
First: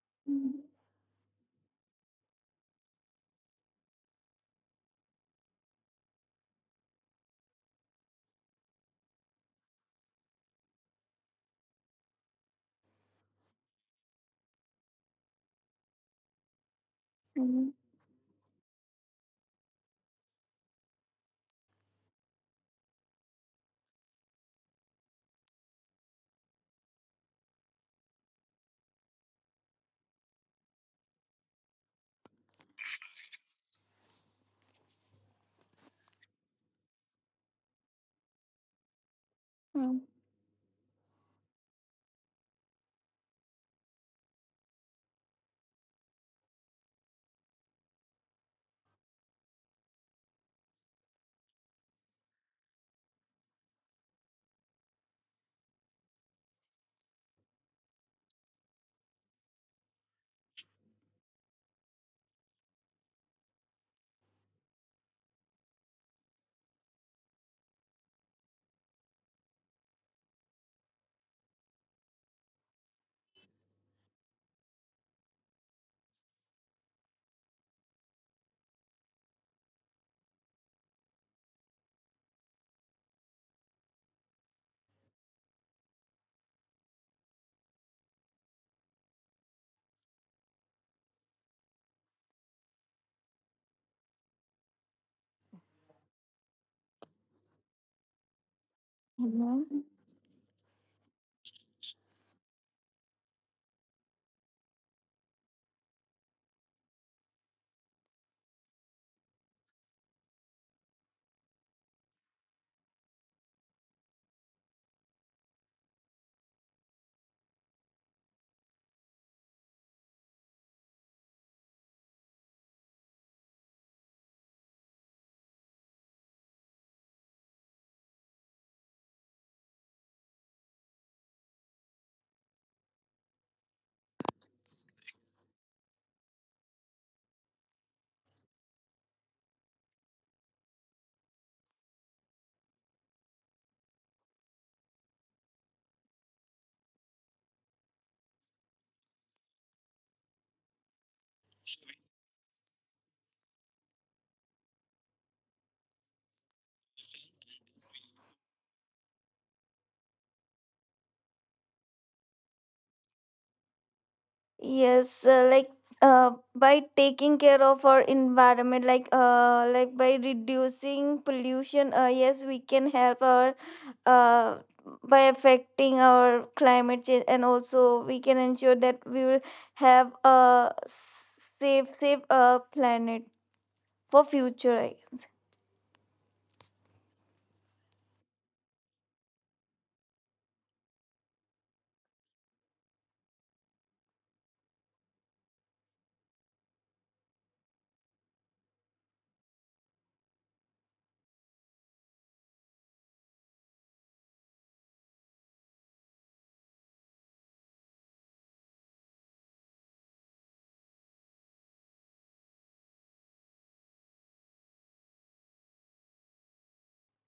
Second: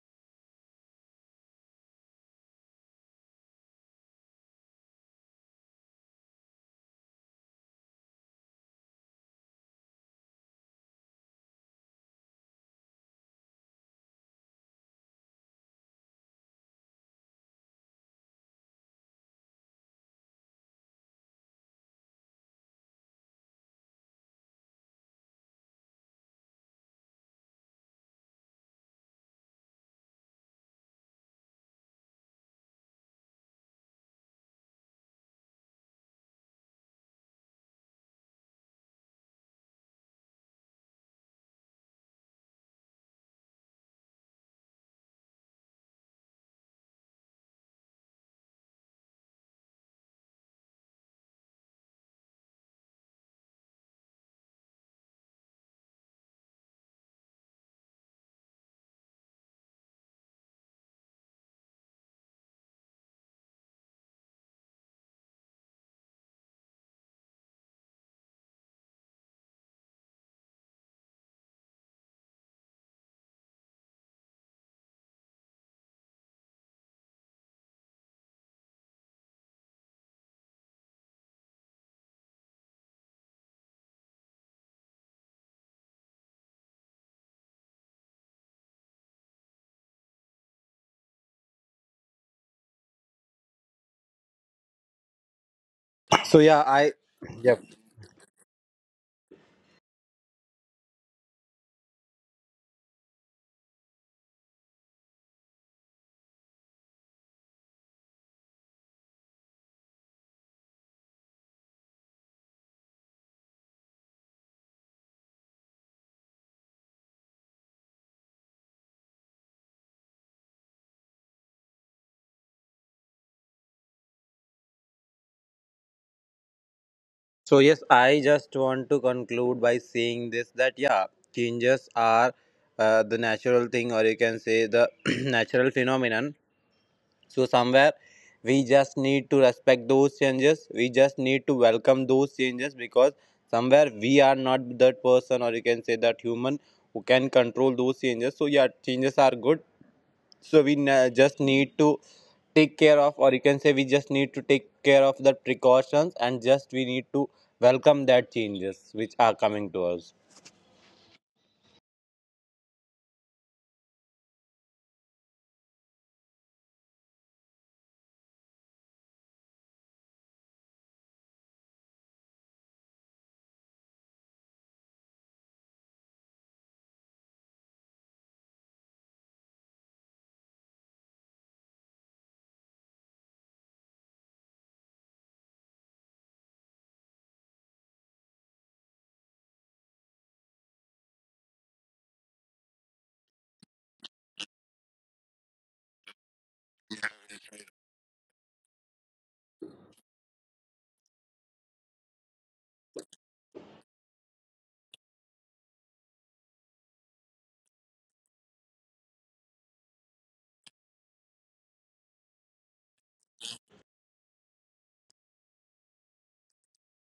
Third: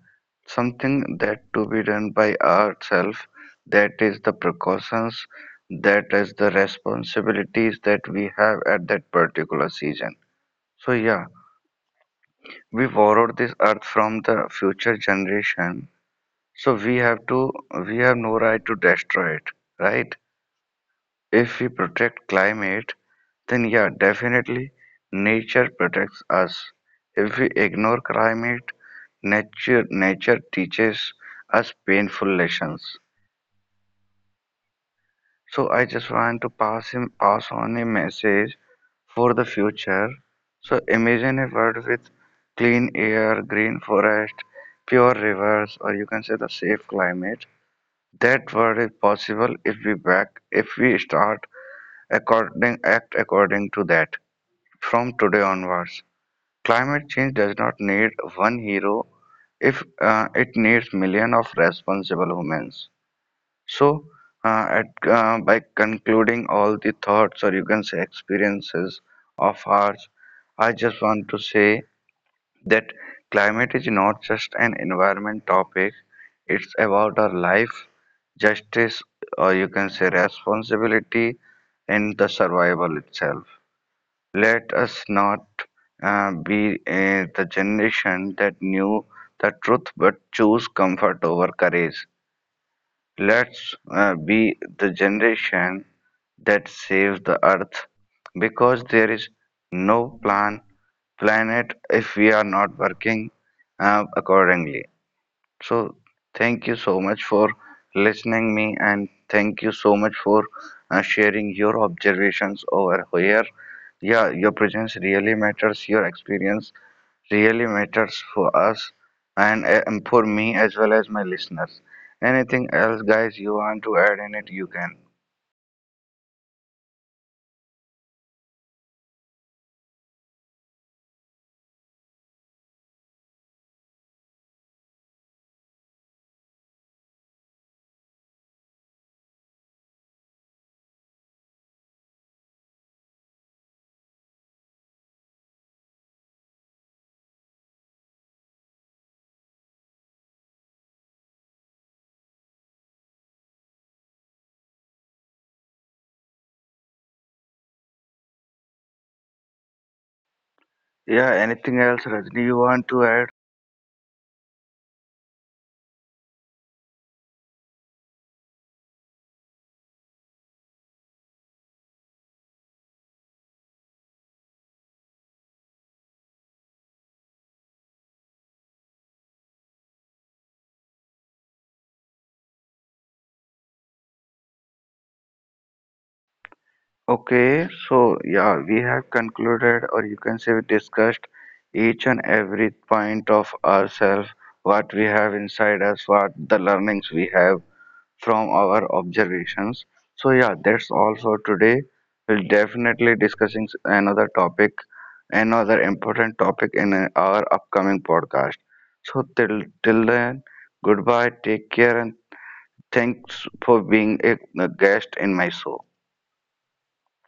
C: something that to be done by ourselves, that is the precautions, that is the responsibilities that we have at that particular season. So yeah, we borrowed this earth from the future generation. So
B: Mhm.
C: we have no right to destroy it, right? If we protect climate, then yeah, definitely nature protects us. If we ignore climate, nature teaches us painful lessons. So I just want to pass on a message for the future. So imagine a world with clean air, green forest, pure rivers, or you can say the safe climate. That world is possible if we back if we start, according to that. From today onwards, climate change does not need one hero, if it needs million of responsible humans. So, by concluding all the thoughts, or you can say experiences of ours, I just want to say that climate is not just an environment topic, it's about our life, justice, or you can say responsibility, and the survival itself. Let us not be the generation that knew the truth but choose comfort over courage. Let's be
A: so yeah
C: the
A: i yeah.
C: generation that saves the earth,
B: Mm.
C: because there is no planet if we are not working accordingly. So thank you so much for listening me, and thank you so much for sharing your observations over here. Yeah, your presence really matters. Your experience really matters for us and for me, as well as my listeners. Anything else, guys, you want to add in it, you can.
A: So yes, I just want to conclude by saying this that yeah, changes are the natural thing, or you can say the natural phenomenon. So somewhere we just need to respect those changes. We just need to welcome those changes because somewhere we are not that person, or you can say that human, who can control those changes. So yeah, changes are good. So we just need to take care of, or you can say we just need to take care of the precautions, and just we need to welcome that changes which are coming to us.
C: Yeah, anything else, Rajni, you want to add?
B: Yes, like by taking care of our environment, like by reducing pollution, yes, we can help our uh, by affecting our climate change, and also we can ensure that we will have a safe, safe planet for future, I guess.
C: Okay, so yeah, we have concluded, or you can say we discussed each and every point of ourselves, what we have inside us, what the learnings we have from our observations. So yeah, that's all for today. We'll definitely discussing another topic, another important topic in our upcoming podcast. So till then, goodbye, take care, and thanks for being a guest in my show.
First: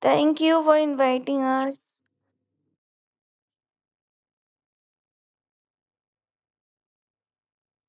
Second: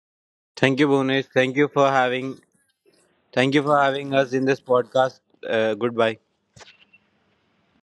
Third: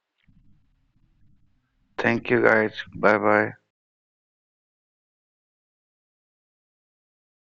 B: Thank you for
A: Thank you, Bhunesh.
B: inviting
A: Thank you for
B: us.
C: Thank you
A: having.
C: guys. Bye bye.
A: Thank you for having us in this podcast. Goodbye.